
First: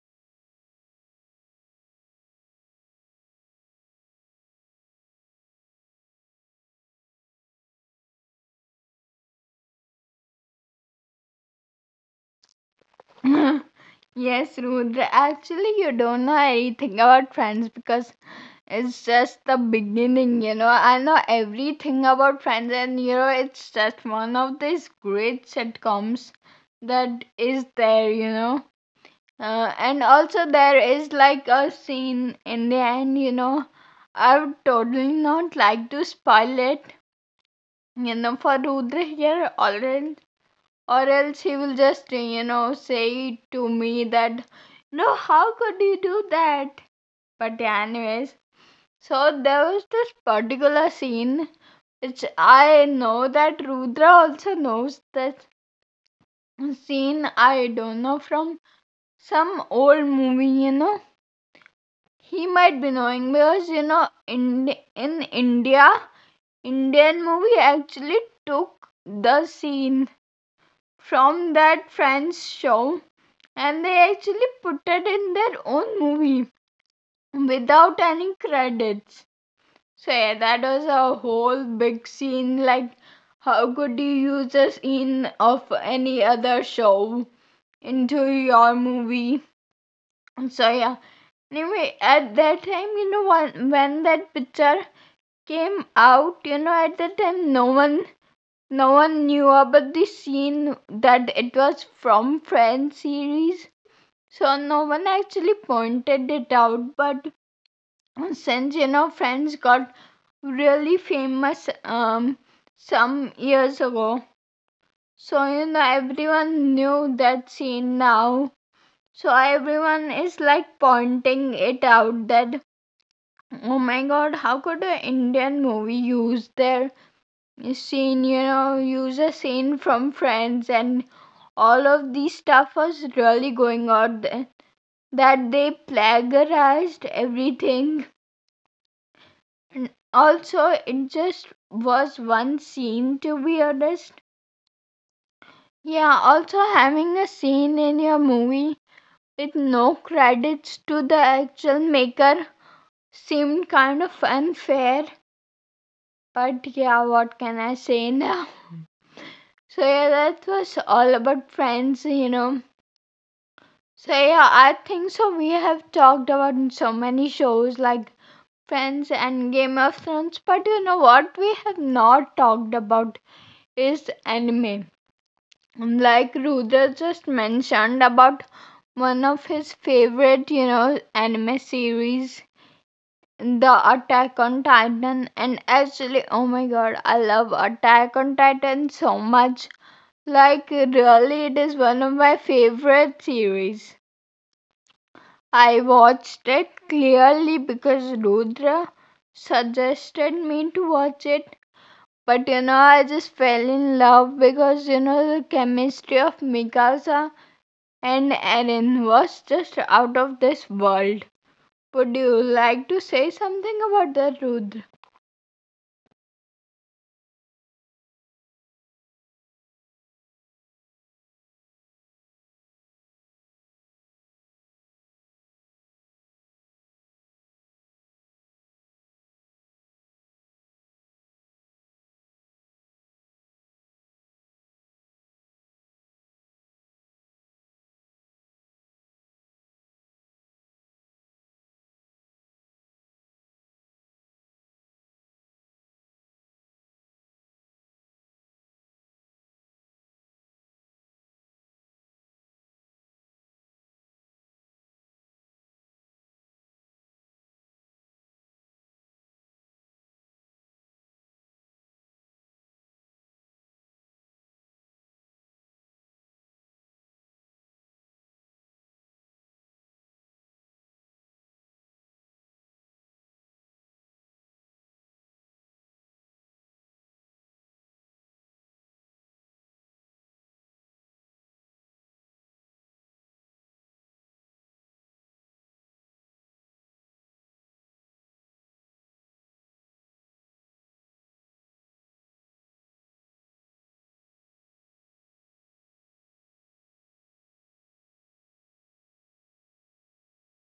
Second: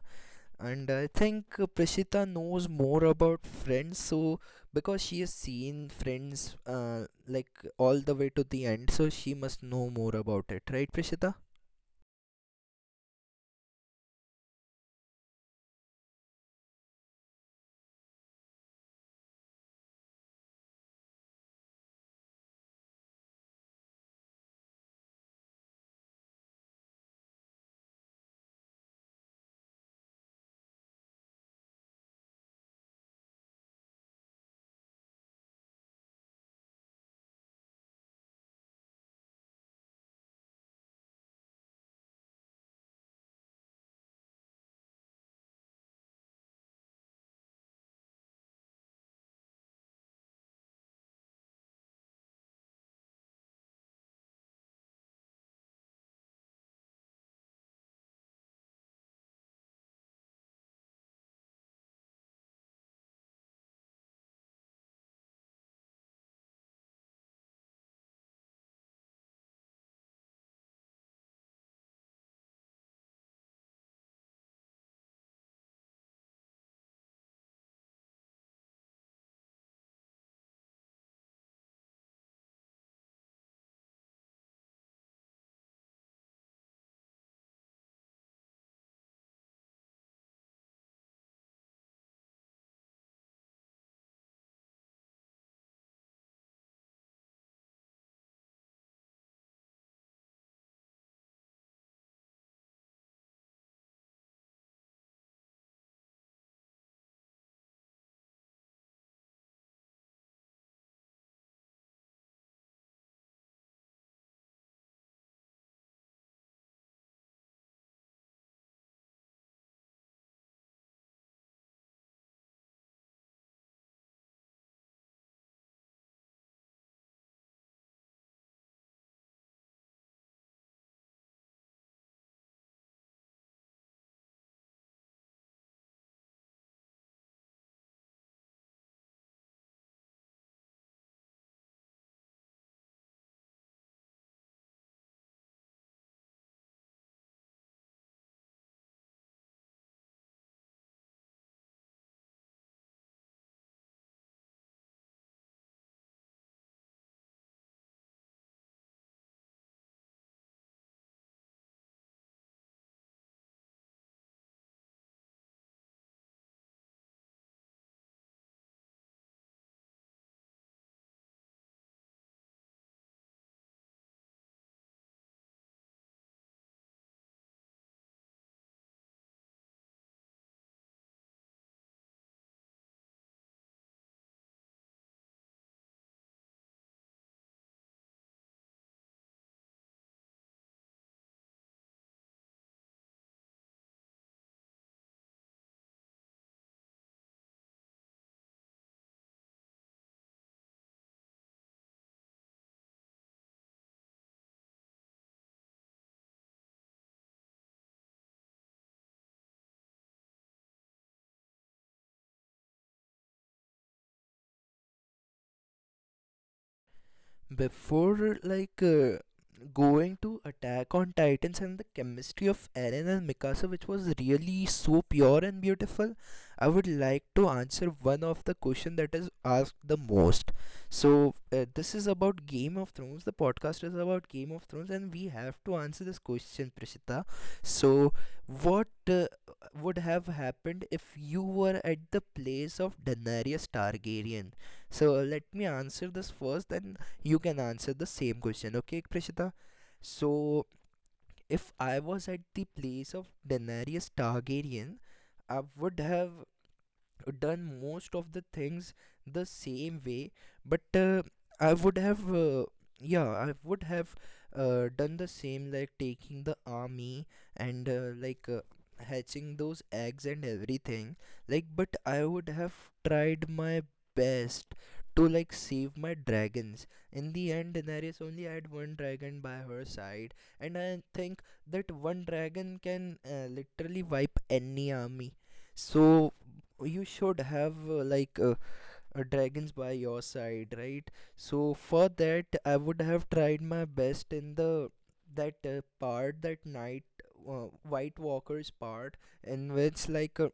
[SPEAKER 1] and I think Prishita knows more about Friends, so because she has seen Friends like all the way to the end, so she must know more about it, right, Prishita?
[SPEAKER 2] Yes, Rudra. Actually, you don't know anything about Friends because it's just the beginning, you know. I know everything about Friends, and you know, it's just one of these great sitcoms that is there, you know. And also there is like a scene in the end, you know. I would totally not like to spoil it, you know, for Rudra here already. Or else he will just, you know, say to me that, no, how could you do that? But yeah, anyways, so there was this particular scene which I know that Rudra also knows this scene. I don't know from some old movie, you know. He might be knowing because you know, in India, Indian movie actually took the scene from that French show and they actually put it in their own movie without any credits. So yeah, that was a whole big scene. Like, how could you use a scene of any other show into your movie? So yeah. Anyway, at that time, you know, when that picture came out, you know, at that time, no one knew about the scene that it was from Friends series. So no one actually pointed it out, but since you know, Friends got really famous some years ago. So you know, everyone knew that scene now. So everyone is like pointing it out that oh my god, how could an Indian movie use their scene, you know, use a scene from Friends, and all of this stuff was really going on. That they plagiarized everything. And also, it just was one scene, to be honest. Yeah, also having a scene in your movie with no credits to the actual maker seemed kind of unfair. But yeah, what can I say now? So yeah, that was all about Friends, you know. So yeah, I think so. We have talked about so many shows like Friends and Game of Thrones, but you know what we have not talked about is anime. Like Rudra just mentioned about one of his favorite, you know, anime series, The Attack on Titan. And actually, oh my god, I love Attack on Titan so much. Like really, it is one of my favorite series. I watched it clearly because Rudra suggested me to watch it. But you know, I just fell in love because you know, the chemistry of Mikasa and Eren was just out of this world. Would you like to say something about that, Rudra?
[SPEAKER 1] Before like going to Attack on Titans and the chemistry of Eren and Mikasa, which was really so pure and beautiful, I would like to answer one of the question that is asked the most. So this is about Game of Thrones, the podcast is about Game of Thrones, and we have to answer this question, Prishita. So what would have happened if you were at the place of Daenerys Targaryen? So let me answer this first, then you can answer the same question, okay, Prishita? So, if I was at the place of Daenerys Targaryen, I would have done most of the things the same way, but I would have yeah, I would have done the same, like taking the army and hatching those eggs and everything, like. But I would have tried my best to like save my dragons. In the end, Daenerys only had one dragon by her side, and I think that one dragon can literally wipe any army. So you should have dragons by your side, right? So for that I would have tried my best in the that part, that night, white walkers part, in which like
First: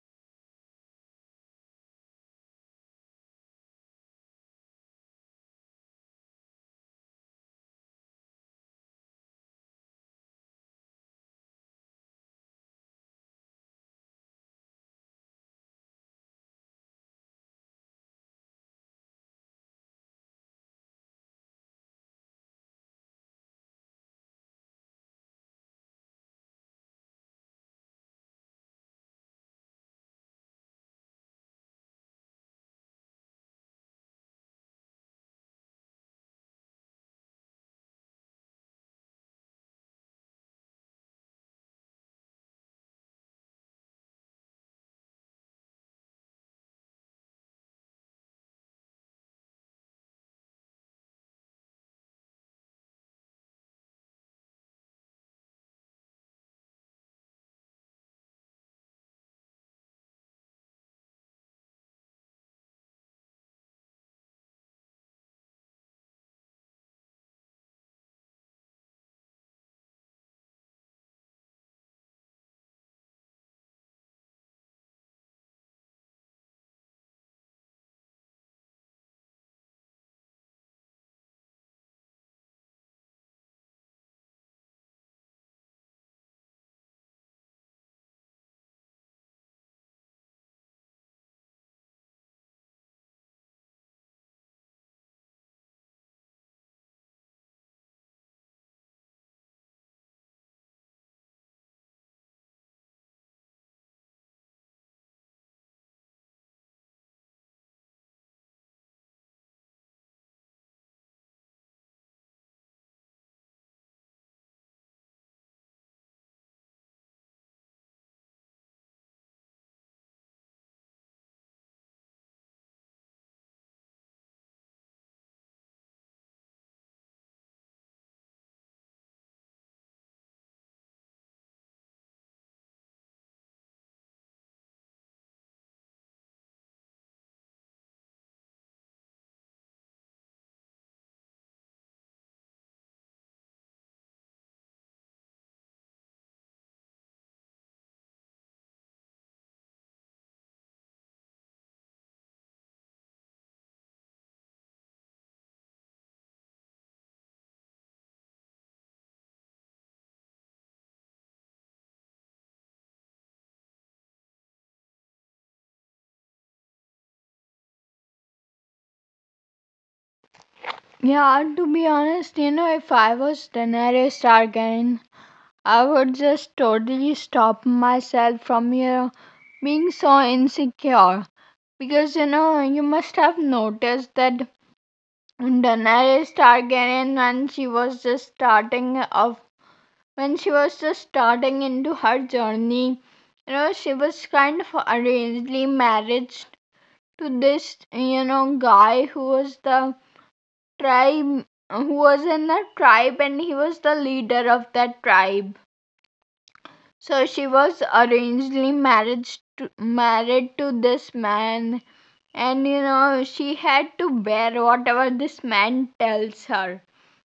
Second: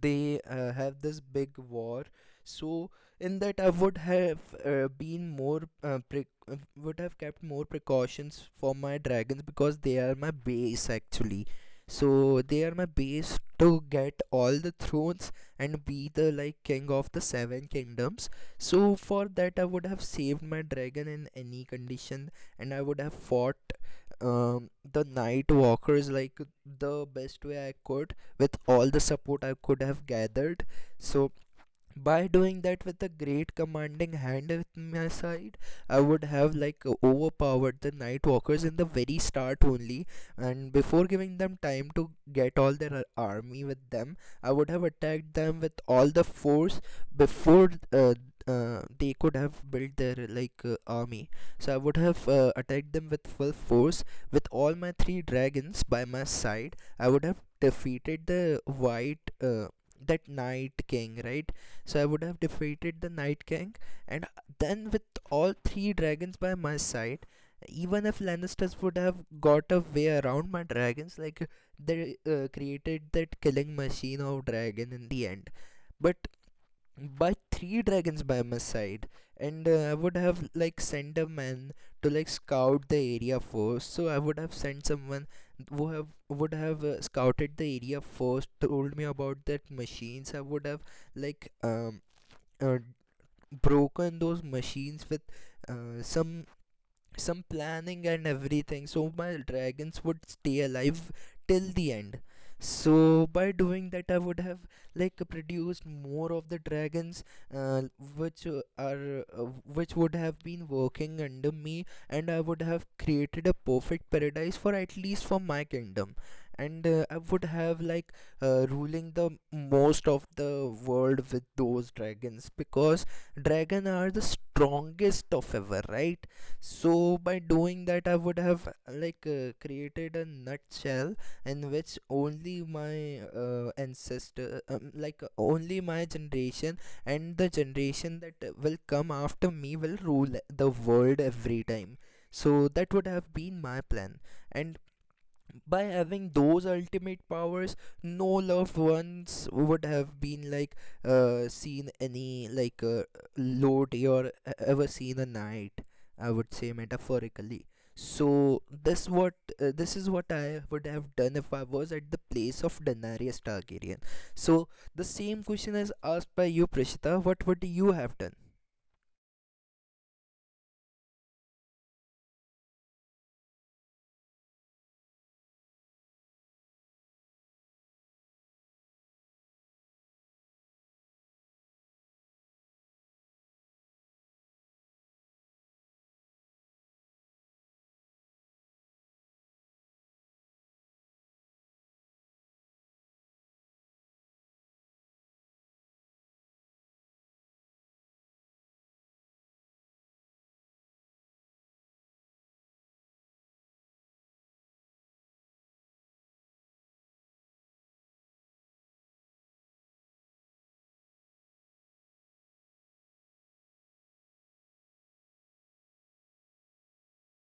[SPEAKER 1] they have this big war. So in that I would have would have kept more precautions for my dragons, because they are my base actually. So they are my base to get all the thrones and be the like king of the seven kingdoms. So for that I would have saved my dragon in any condition, and I would have fought the night walkers like the best way I could, with all the support I could have gathered. So by doing that, with a great commanding hand at my side, I would have like overpowered the night walkers in the very start only, and before giving them time to get all their army with them, I would have attacked them with all the force before they could have built their army. So I would have attacked them with full force. With all my three dragons by my side, I would have defeated the white that Night King, right? So I would have defeated the Night King, and then with all three dragons by my side, even if Lannisters would have got a way around my dragons, like they created that killing machine of dragon in the end. But by three dragons by my side, and I would have like sent a man to like scout the area first. So I would have sent someone who have would have scouted the area first, told me about that machines. I would have like um uh, broken those machines with uh, some some planning and everything, so my dragons would stay alive till the end. So by doing that, I would have like produced more of the dragons, uh, which uh, are uh, which would have been working under me, and I would have created a perfect paradise, for at least for my kingdom. And uh, i would have ruling the most of the world with those dragons, because dragon are the strongest of ever, right? So by doing that, I would have created a nutshell in which only my ancestor like only my generation and the generation that will come after me will rule the world every time. So that would have been my plan. And by having those ultimate powers, no loved ones would have been seen any low or ever seen a knight, I would say, metaphorically. So this what this is what I would have done if I was at the place of Daenerys Targaryen. So the same question is asked by you, Prishita. What would you have done?
[SPEAKER 2] Yeah, to be honest, you know, if I was Daenerys Targaryen, I would just totally stop myself from you know, being so insecure. Because you know, you must have noticed that Daenerys Targaryen, when she was just starting off, when she was just starting into her journey, you know, she was kind of arrangedly married to this, you know, guy who was the tribe, who was in the tribe and he was the leader of that tribe. So she was arrangedly married married to this man, and you know, she had to bear whatever this man tells her,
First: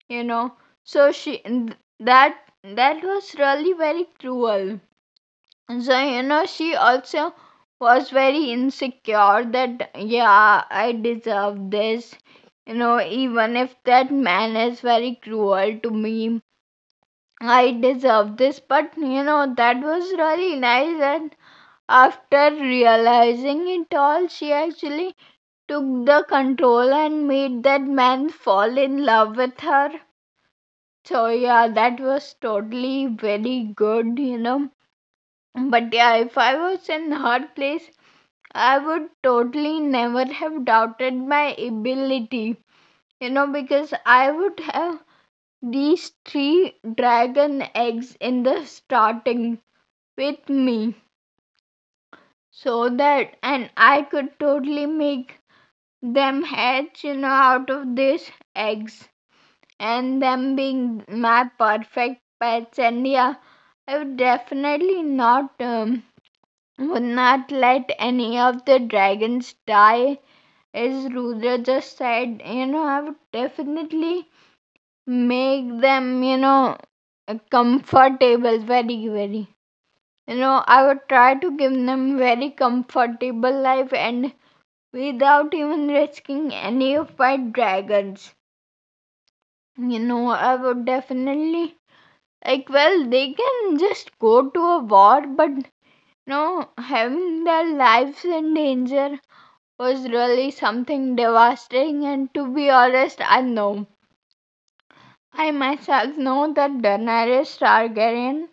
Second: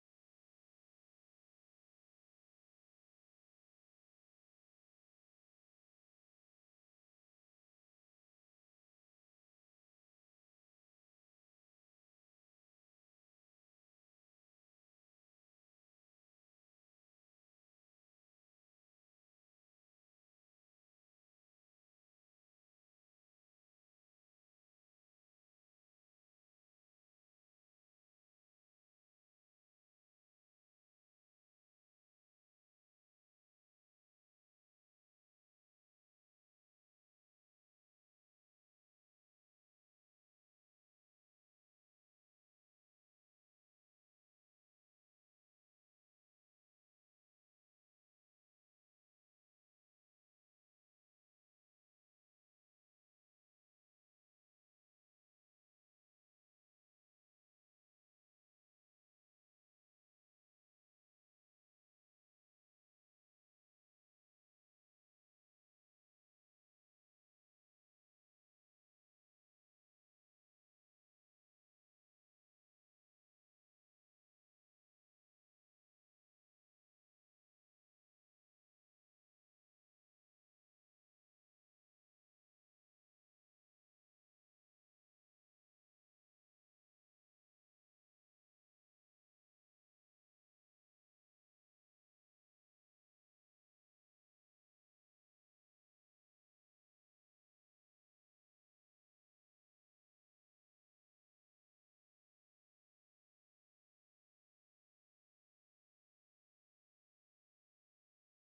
[SPEAKER 2] you know. So she. that that was really very cruel. And so you know, she also was very insecure that yeah, I deserve this, you know, even if that man is very cruel to me, I deserve this. But you know, that was really nice, and after realizing it all, she actually took the control and made that man fall in love with her. So yeah, that was totally very good, you know. But yeah, if I was in her place, I would totally never have doubted my ability, you know, because I would have these three dragon eggs in the starting with me, so that and I could totally make them hatch, you know, out of these eggs, and them being my perfect pets. And yeah, I would definitely not would not let any of the dragons die. As Rudra just said, you know, I would definitely make them, you know, comfortable. Very very You know, I would try to give them very comfortable life, and without even risking any of my dragons, you know, I would definitely, like, well, they can just go to a war, but no, having their lives in danger was really something devastating. And to be honest, I know, I myself know that Daenerys Targaryen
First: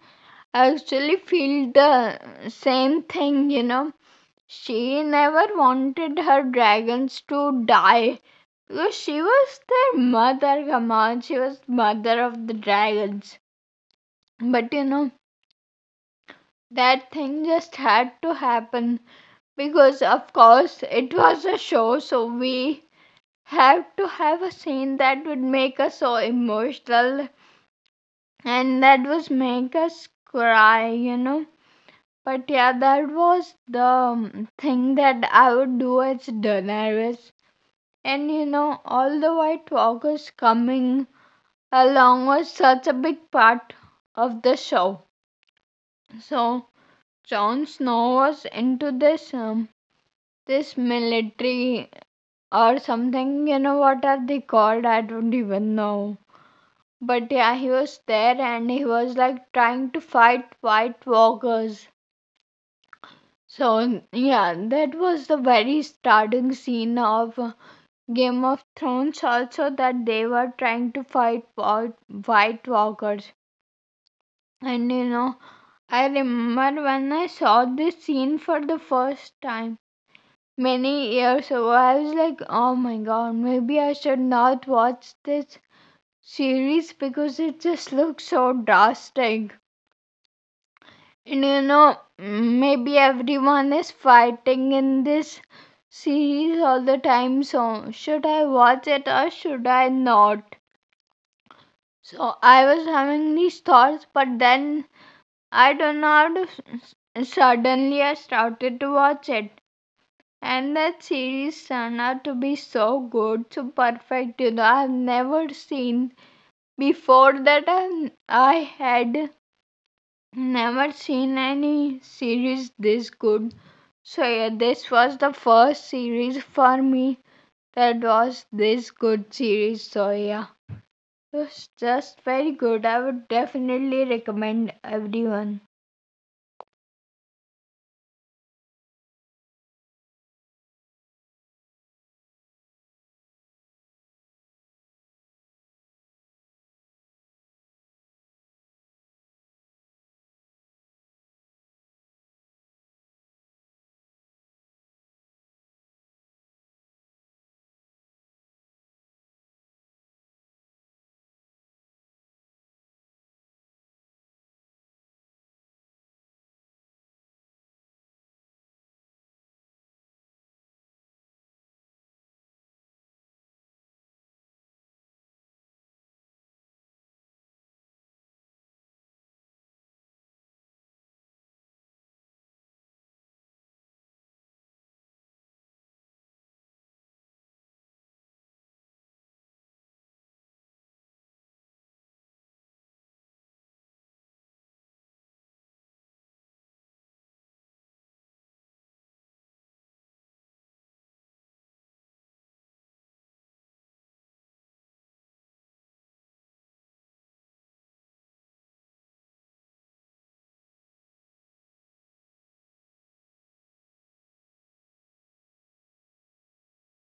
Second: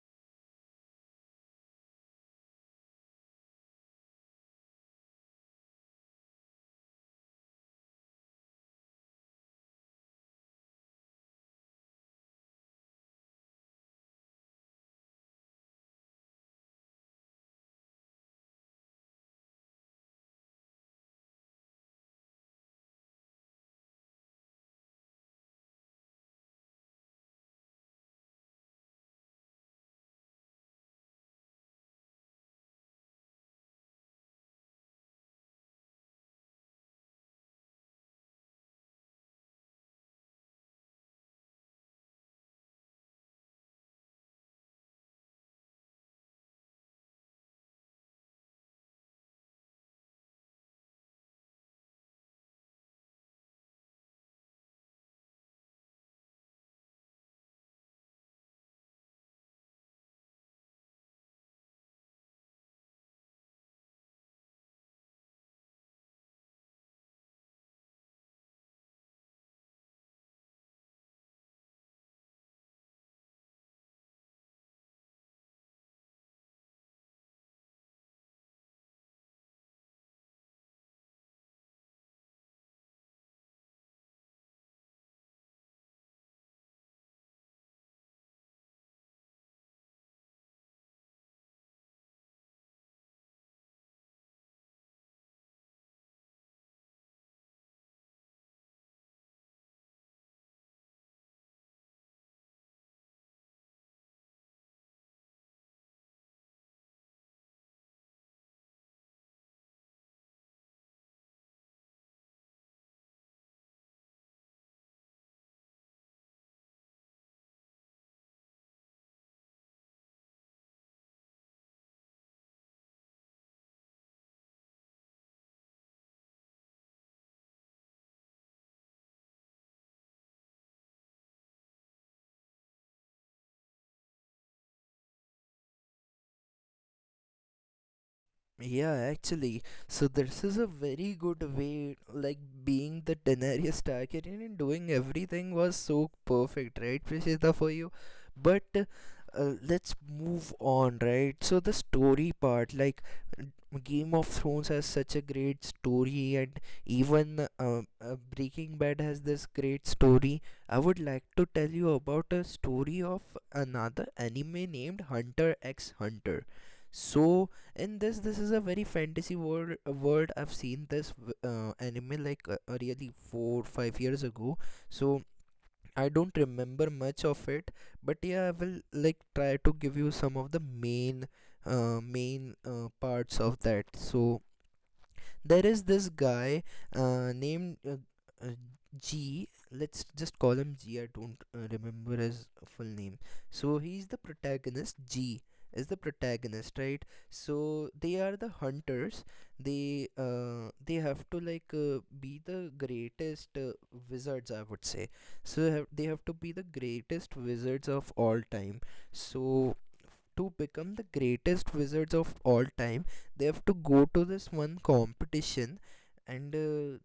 [SPEAKER 2] actually feel the same thing, you know. She never wanted her dragons to die because she was their mother. Come on, she was mother of the dragons. But you know, that thing just had to happen because, of course, it was a show, so we have to have a scene that would make us so emotional and that was make us cry, you know. But yeah, that was the thing that I would do as Daenerys. And you know, all the White Walkers coming along was such a big part of the show. So Jon Snow was into this this military or something, you know, what are they called? I don't even know. But yeah, he was there and he was like trying to fight White Walkers. So yeah, that was the very starting scene of Game of Thrones also, that they were trying to fight White Walkers. And you know, I remember when I saw this scene for the first time, many years ago, I was like, oh my god, maybe I should not watch this series because it just looks so drastic. And you know, maybe everyone is fighting in this series all the time, so should I watch it or should I not? So I was having these thoughts, but then I don't know how to. Suddenly, I started to watch it. And that series turned out to be so good, so perfect, you know. I've never seen before that. I had never seen any series this good. So yeah, this was the first series for me that was this good series. So yeah, it was just very good. I would definitely recommend everyone.
[SPEAKER 1] Yeah, actually, so this is a very good way, like being the Daenerys Targaryen and doing everything was so perfect, right, Prishita, for you. But Let's move on, right? So the story part, like Game of Thrones has such a great story, and even Breaking Bad has this great story. I would like to tell you about a story of another anime named Hunter x Hunter. So, in this is a very fantasy world. World I've seen this anime really 4 5 years ago. So I don't remember much of it, but yeah, I will like try to give you some of the main parts of that. So there is this guy named uh, G. Let's just call him G. I don't remember his full name. So he's the protagonist. G is the protagonist, right? So they are the hunters. They have to be the greatest wizards, I would say. So they have to be the greatest wizards of all time. So to become the greatest wizards of all time, they have to go to this one competition, and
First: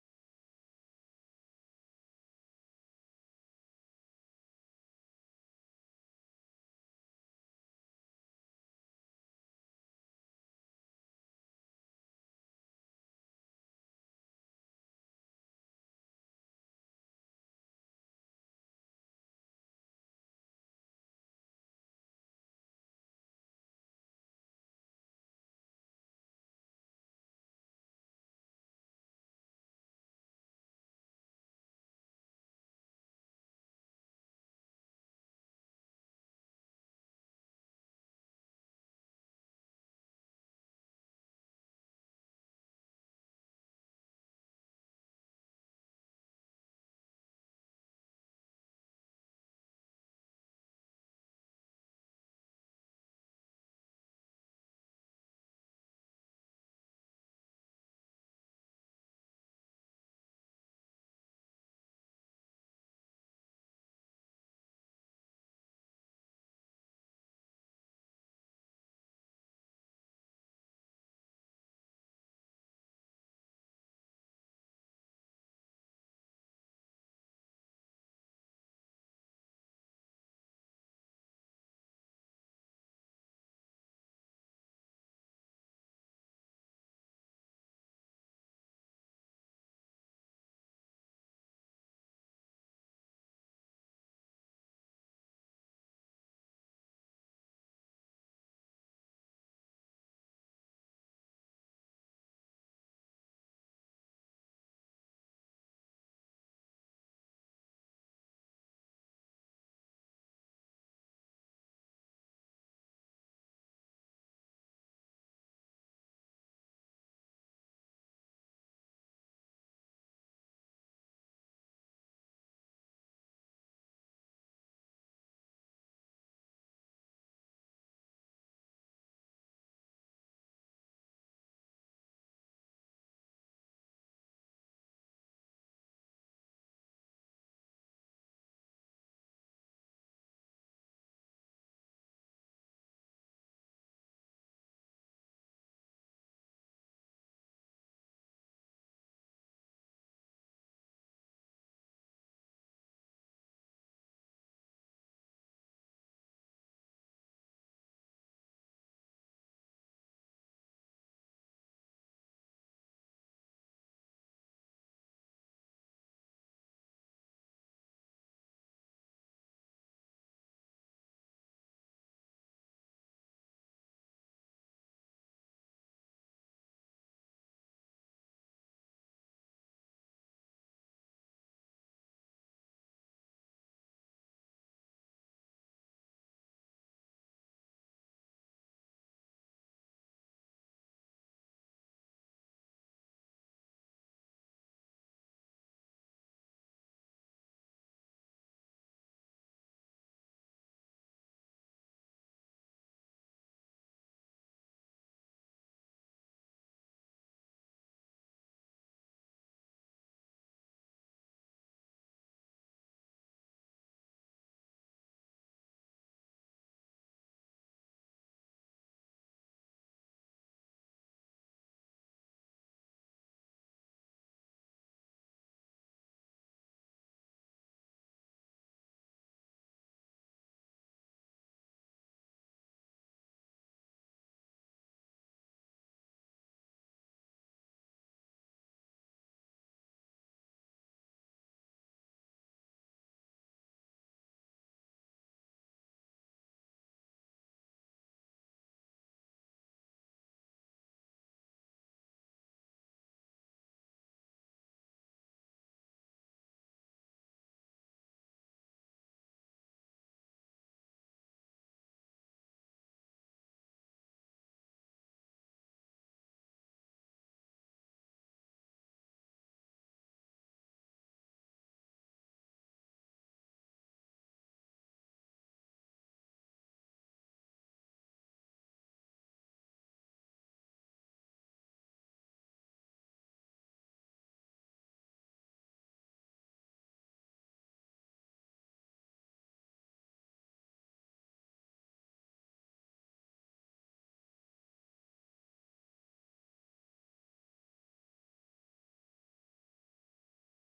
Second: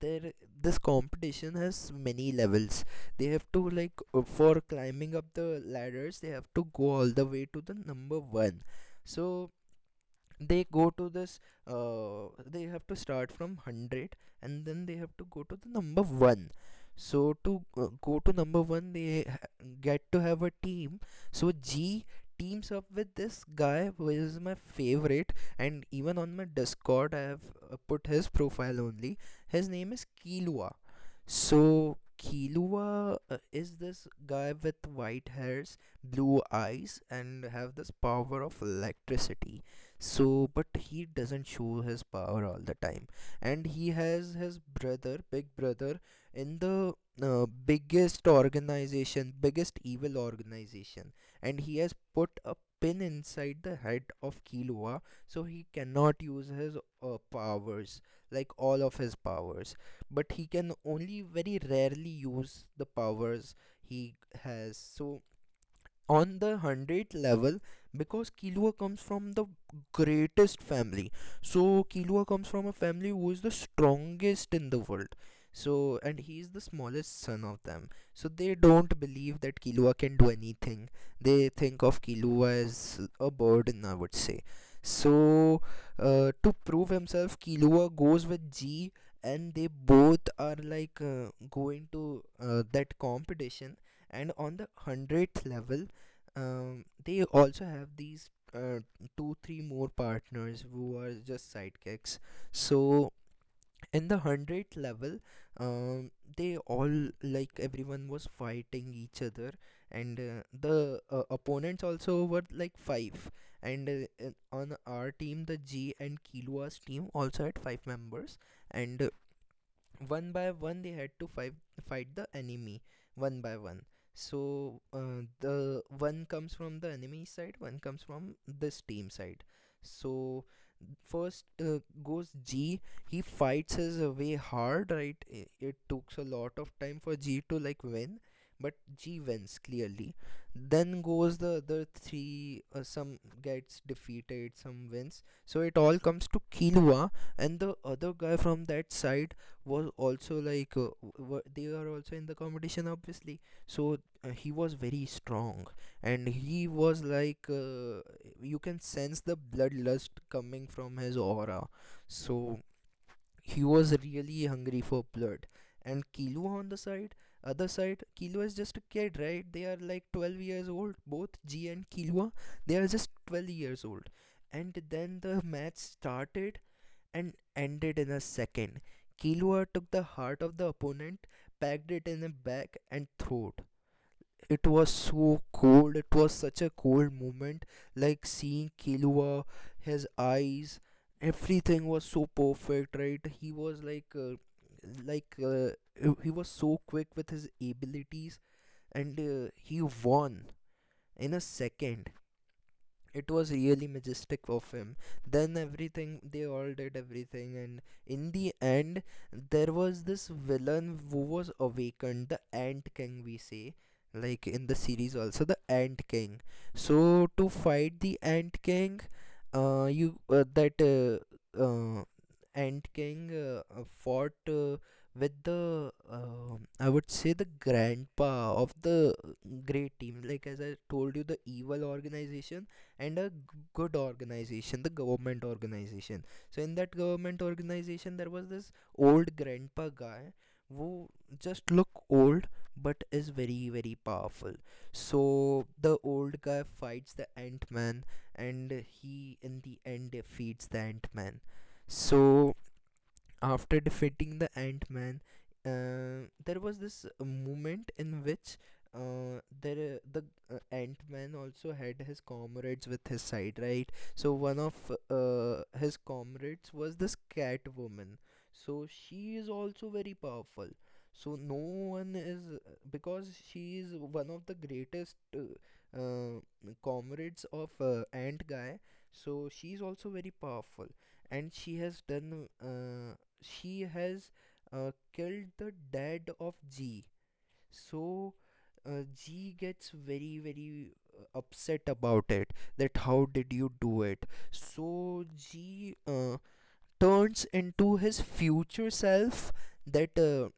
[SPEAKER 1] there this competition has many levels. They have to for climbing up the ladders, they have to go all the way to the number one. So they go to this they have to start from 100, and then they have to go to the number 1. So to go to number 1, get to have a team. So G teams up with this guy who is my favorite, and even on my Discord I have put his profile only. His name is Kilua. So Kilua is this guy with white hairs, blue eyes, and have this power of electricity. So, but he doesn't show his power all the time, and he has his brother, big brother, in the biggest organization, biggest evil organization, and he has put a pin inside the head of Kilua, so he cannot use his powers, like all of his powers, but he can only very rarely use the powers he has. So on the 100th level, because Kilua comes from the greatest family. So Kilua comes from a family who is the strongest in the world. So, and he is the smallest son of them. So they don't believe that Kilua can do anything. They think of Kilua as a burden, I would say. So to prove himself, Kilua goes with G, and they both are going to that competition. And on the 100th level, they also have these 2 3 more partners who are just sidekicks. So in the 100 level, um, they all like everyone was fighting each other, and the opponents also were like five, and on our team, the G and Kilua's team also had five members, and one by one they had to fight the enemy one by one. So the one comes from the enemy side, one comes from this team side. So first goes G. He fights his way hard, right? It took a lot of time for G to like win, but G wins clearly. Then goes the other three. Some gets defeated, some wins. So it all comes to Kilua, and the other guy from that side was also they are also in the competition, obviously. So he was very strong, and he was you can sense the bloodlust coming from his aura. So he was really hungry for blood. And Kilo on the side other side, Kilo is just a kid, right? They are like 12 years old, both G and Kilua, they are just 12 years old. And then the match started and ended in a second. Kilua took the heart of the opponent, packed it in a bag, and threw it. It was so cold. It was such a cold moment, like seeing Kilua, his eyes, everything was so perfect, right? He was like uh, he was so quick with his abilities, and he won in a second. It was really majestic of him. Then everything, they all did everything, and in the end, there was this villain who was awakened, the Ant King we say, like in the series also, the Ant King. So to fight the Ant King, you that Ant King fought with the I would say the grandpa of the great team. Like as I told you, the evil organization and a good organization, the government organization. So in that government organization, there was this old grandpa guy who just look old but is very very powerful. So the old guy fights the Ant Man, and he in the end defeats the ant-man so after defeating the Ant Man, there was this moment in which there the Ant Man also had his comrades with his side, right? So one of his comrades was this Cat Woman. So she is also very powerful. So no one is, because she is one of the greatest comrades of Ant Guy. So she is also very powerful, and she has killed the dad of G. So G gets very very upset about it. That how did you do it? So G turns into his future self, that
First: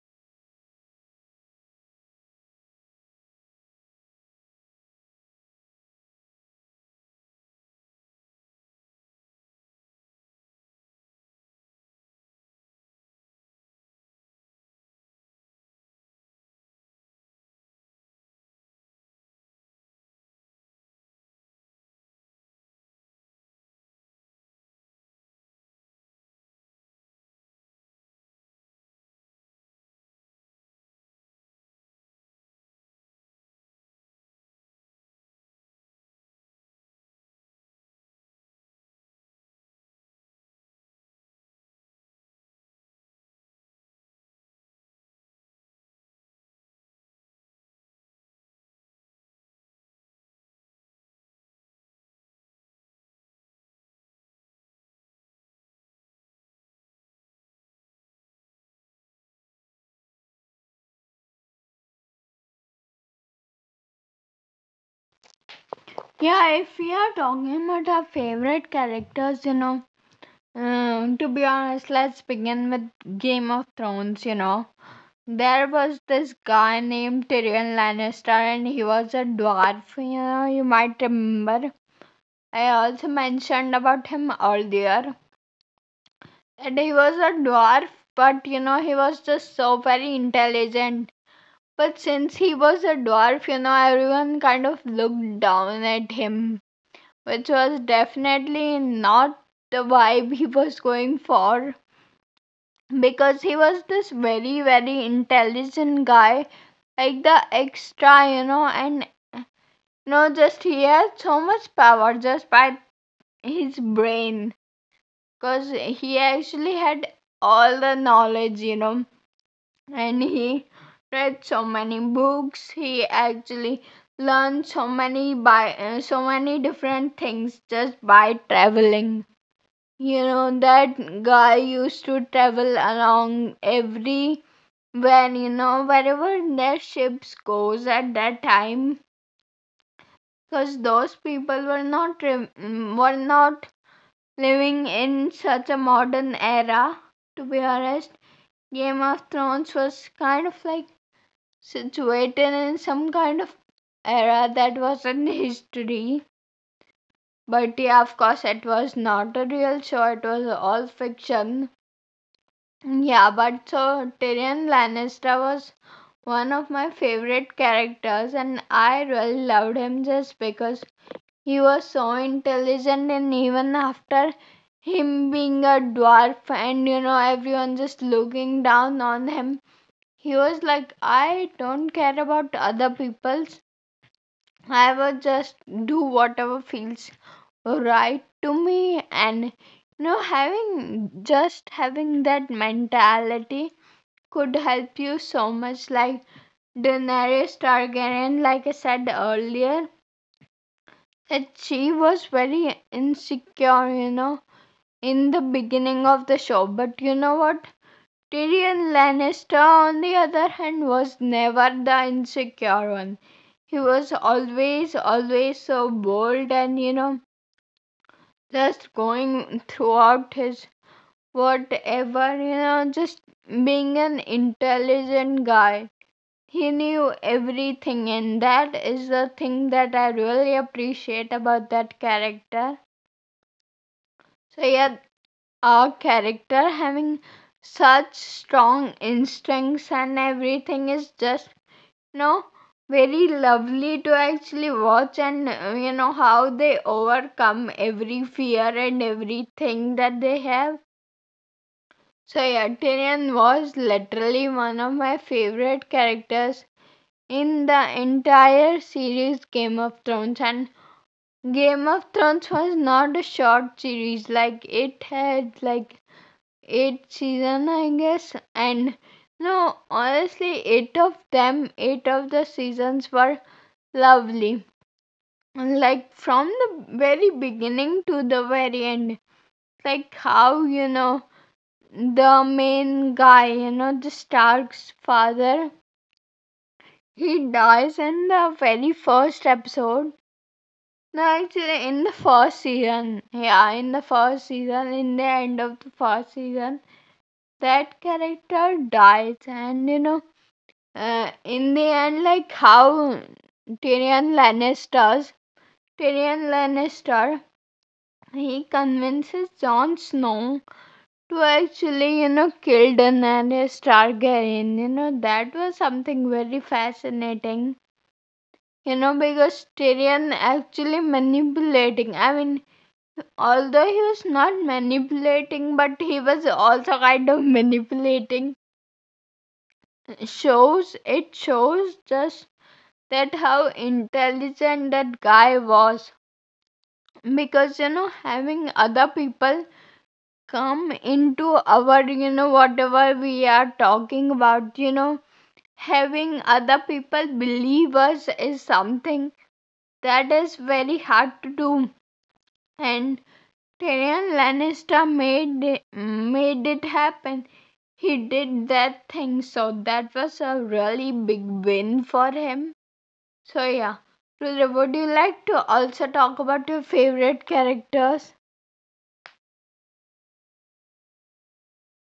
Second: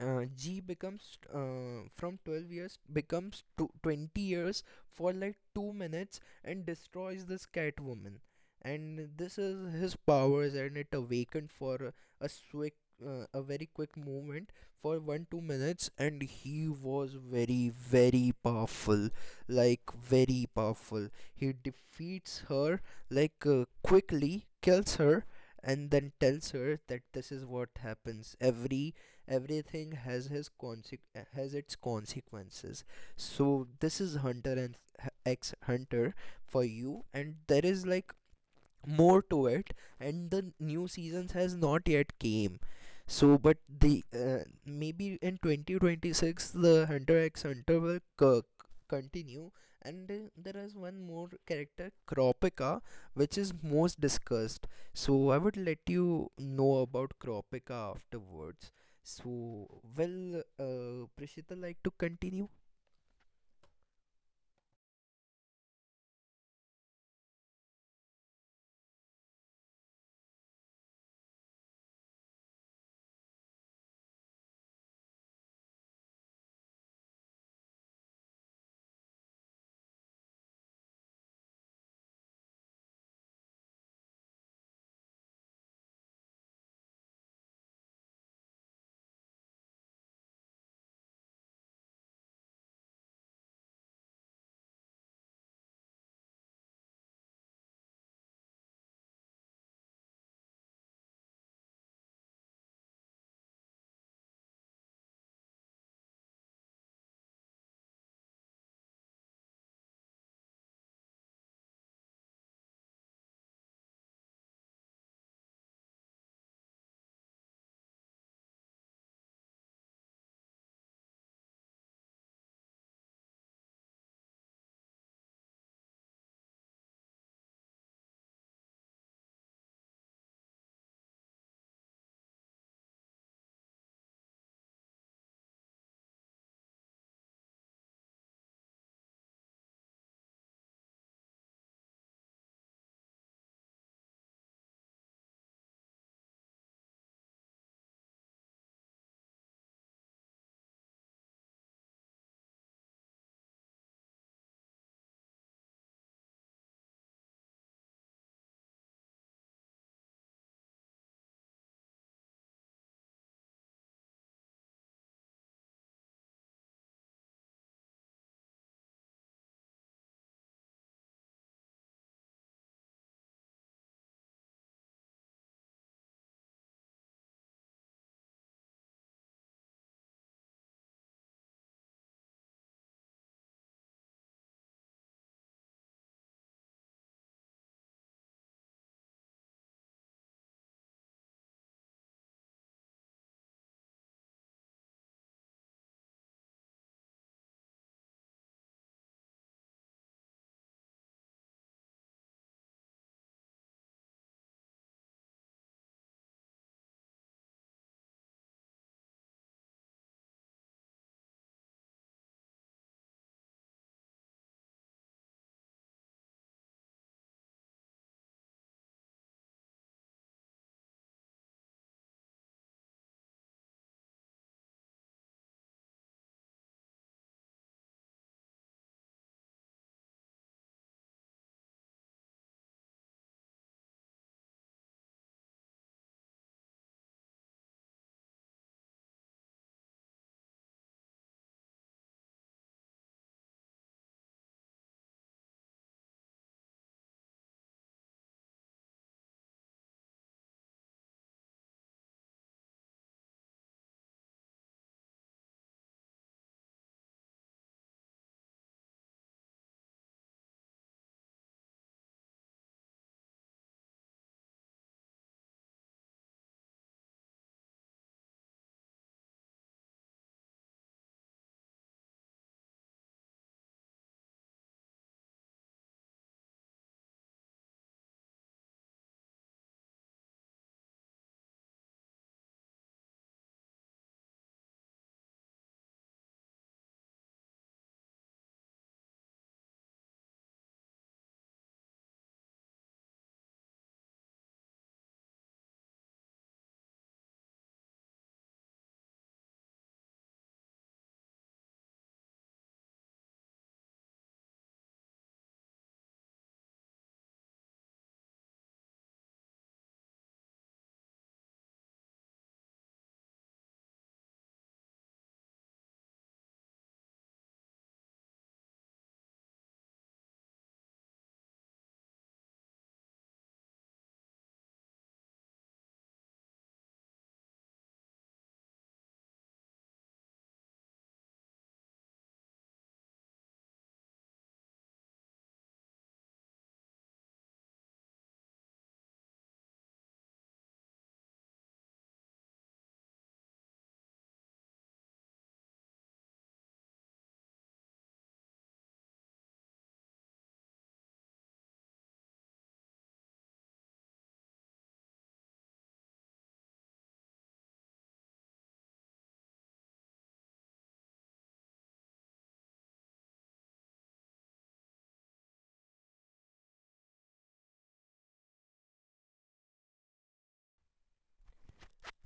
[SPEAKER 1] G becomes from 12 years becomes to 20 years for like 2 minutes, and destroys this Catwoman. And this is his powers, and it awakened for a quick a very quick moment, for 1 2 minutes, and he was very very powerful, like very powerful. He defeats her, quickly kills her, and then tells her that this is what happens. Everything has has its consequences. So this is Hunter and X Hunter for you, and there is like more to it, and the new seasons has not yet came. So, but the maybe in 2026 the Hunter x Hunter will continue. And there is one more character, Kropika, which is most discussed. So I would let you know about Kropika afterwards. So will Prishita like to continue?
[SPEAKER 2] Yeah, if we are talking about our favorite characters, you know, to be honest, let's begin with Game of Thrones, you know. There was this guy named Tyrion Lannister and he was a dwarf, you know, you might remember. I also mentioned about him earlier. And he was a dwarf, but you know, he was just so very intelligent. But since he was a dwarf, you know, everyone kind of looked down at him, which was definitely not the vibe he was going for. Because he was this very very intelligent guy, like the extra, you know, and just he had so much power just by his brain, because he actually had all the knowledge, you know, and he read so many books. He actually learned so many by so many different things just by traveling. You know, that guy used to travel along every, when, you know, wherever their ships goes at that time, because those people were not were not living in such a modern era, to be honest. Game of Thrones was kind of like situated in some kind of era that wasn't history. But yeah, of course, it was not a real show, it was all fiction. Yeah, but so Tyrion Lannister was one of my favorite characters, and I really loved him just because he was so intelligent. And even after him being a dwarf, and you know, everyone just looking down on him, he was like, I don't care about other people's, I will just do whatever feels right to me. And you know, having just having that mentality could help you so much. Like Daenerys Targaryen, like I said earlier, she was very insecure, you know, in the beginning of the show. But you know what? Tyrion Lannister, on the other hand, was never the insecure one. He was always, always so bold and, you know, just going throughout his whatever, you know, just being an intelligent guy. He knew everything, and that is the thing that I really appreciate about that character. So, yeah, our character having such strong instincts and everything is just, you know, very lovely to actually watch and, you know, how they overcome every fear and everything that they have. So, yeah, Tyrion was literally one of my favorite characters in the entire series Game of Thrones. And Game of Thrones was not a short series, like it had like 8 season, I guess. And no, honestly, 8 of them, 8 of the seasons were lovely, like from the very beginning to the very end. Like, how, you know, the main guy, you know, the Stark's father, he dies in the very first episode. No, actually, in the first season, yeah, in the first season, in the end of the first season, that character dies. And you know, in the end, like how Tyrion Lannister's Tyrion Lannister, he convinces Jon Snow to actually, you know, kill Daenerys Targaryen. You know, that was something very fascinating. You know, because Tyrion actually manipulating, I mean, although he was not manipulating, but he was also kind of manipulating, shows, it shows just that how intelligent that guy was. Because you know, having other people come into our, you know, whatever we are talking about, you know, having other people believe us is something that is very hard to do. And Tyrion Lannister made it happen, he did that thing. So that was a really big win for him. So yeah. Rudra, would you like to also talk about your favorite characters?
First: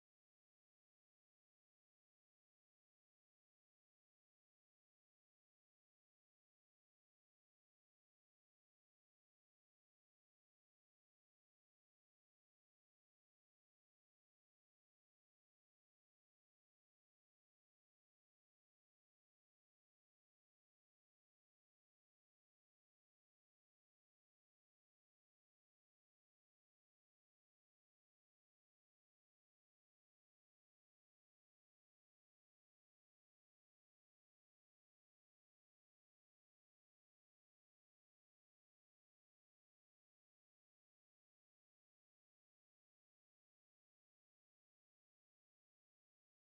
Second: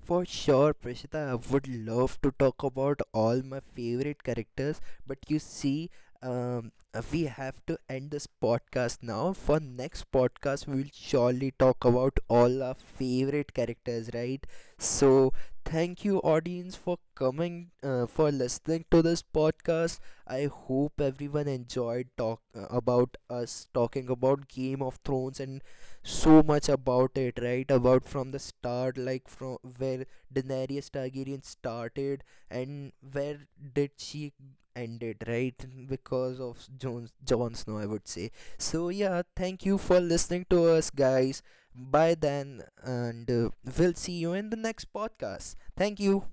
[SPEAKER 1] For sure, Prashita, I would love to talk about all my favorite characters, but you see, um, we have to end this podcast now. For next podcast, we will surely talk about all our favorite characters, right? So, thank you, audience, for coming, for listening to this podcast. I hope everyone enjoyed talk about us talking about Game of Thrones and so much about it, right? About from the start, like from where Daenerys Targaryen started, and where did she ended, right? Because of Jon Snow, I would say. So yeah, thank you for listening to us, guys. Bye then, and we'll see you in the next podcast. Thank you.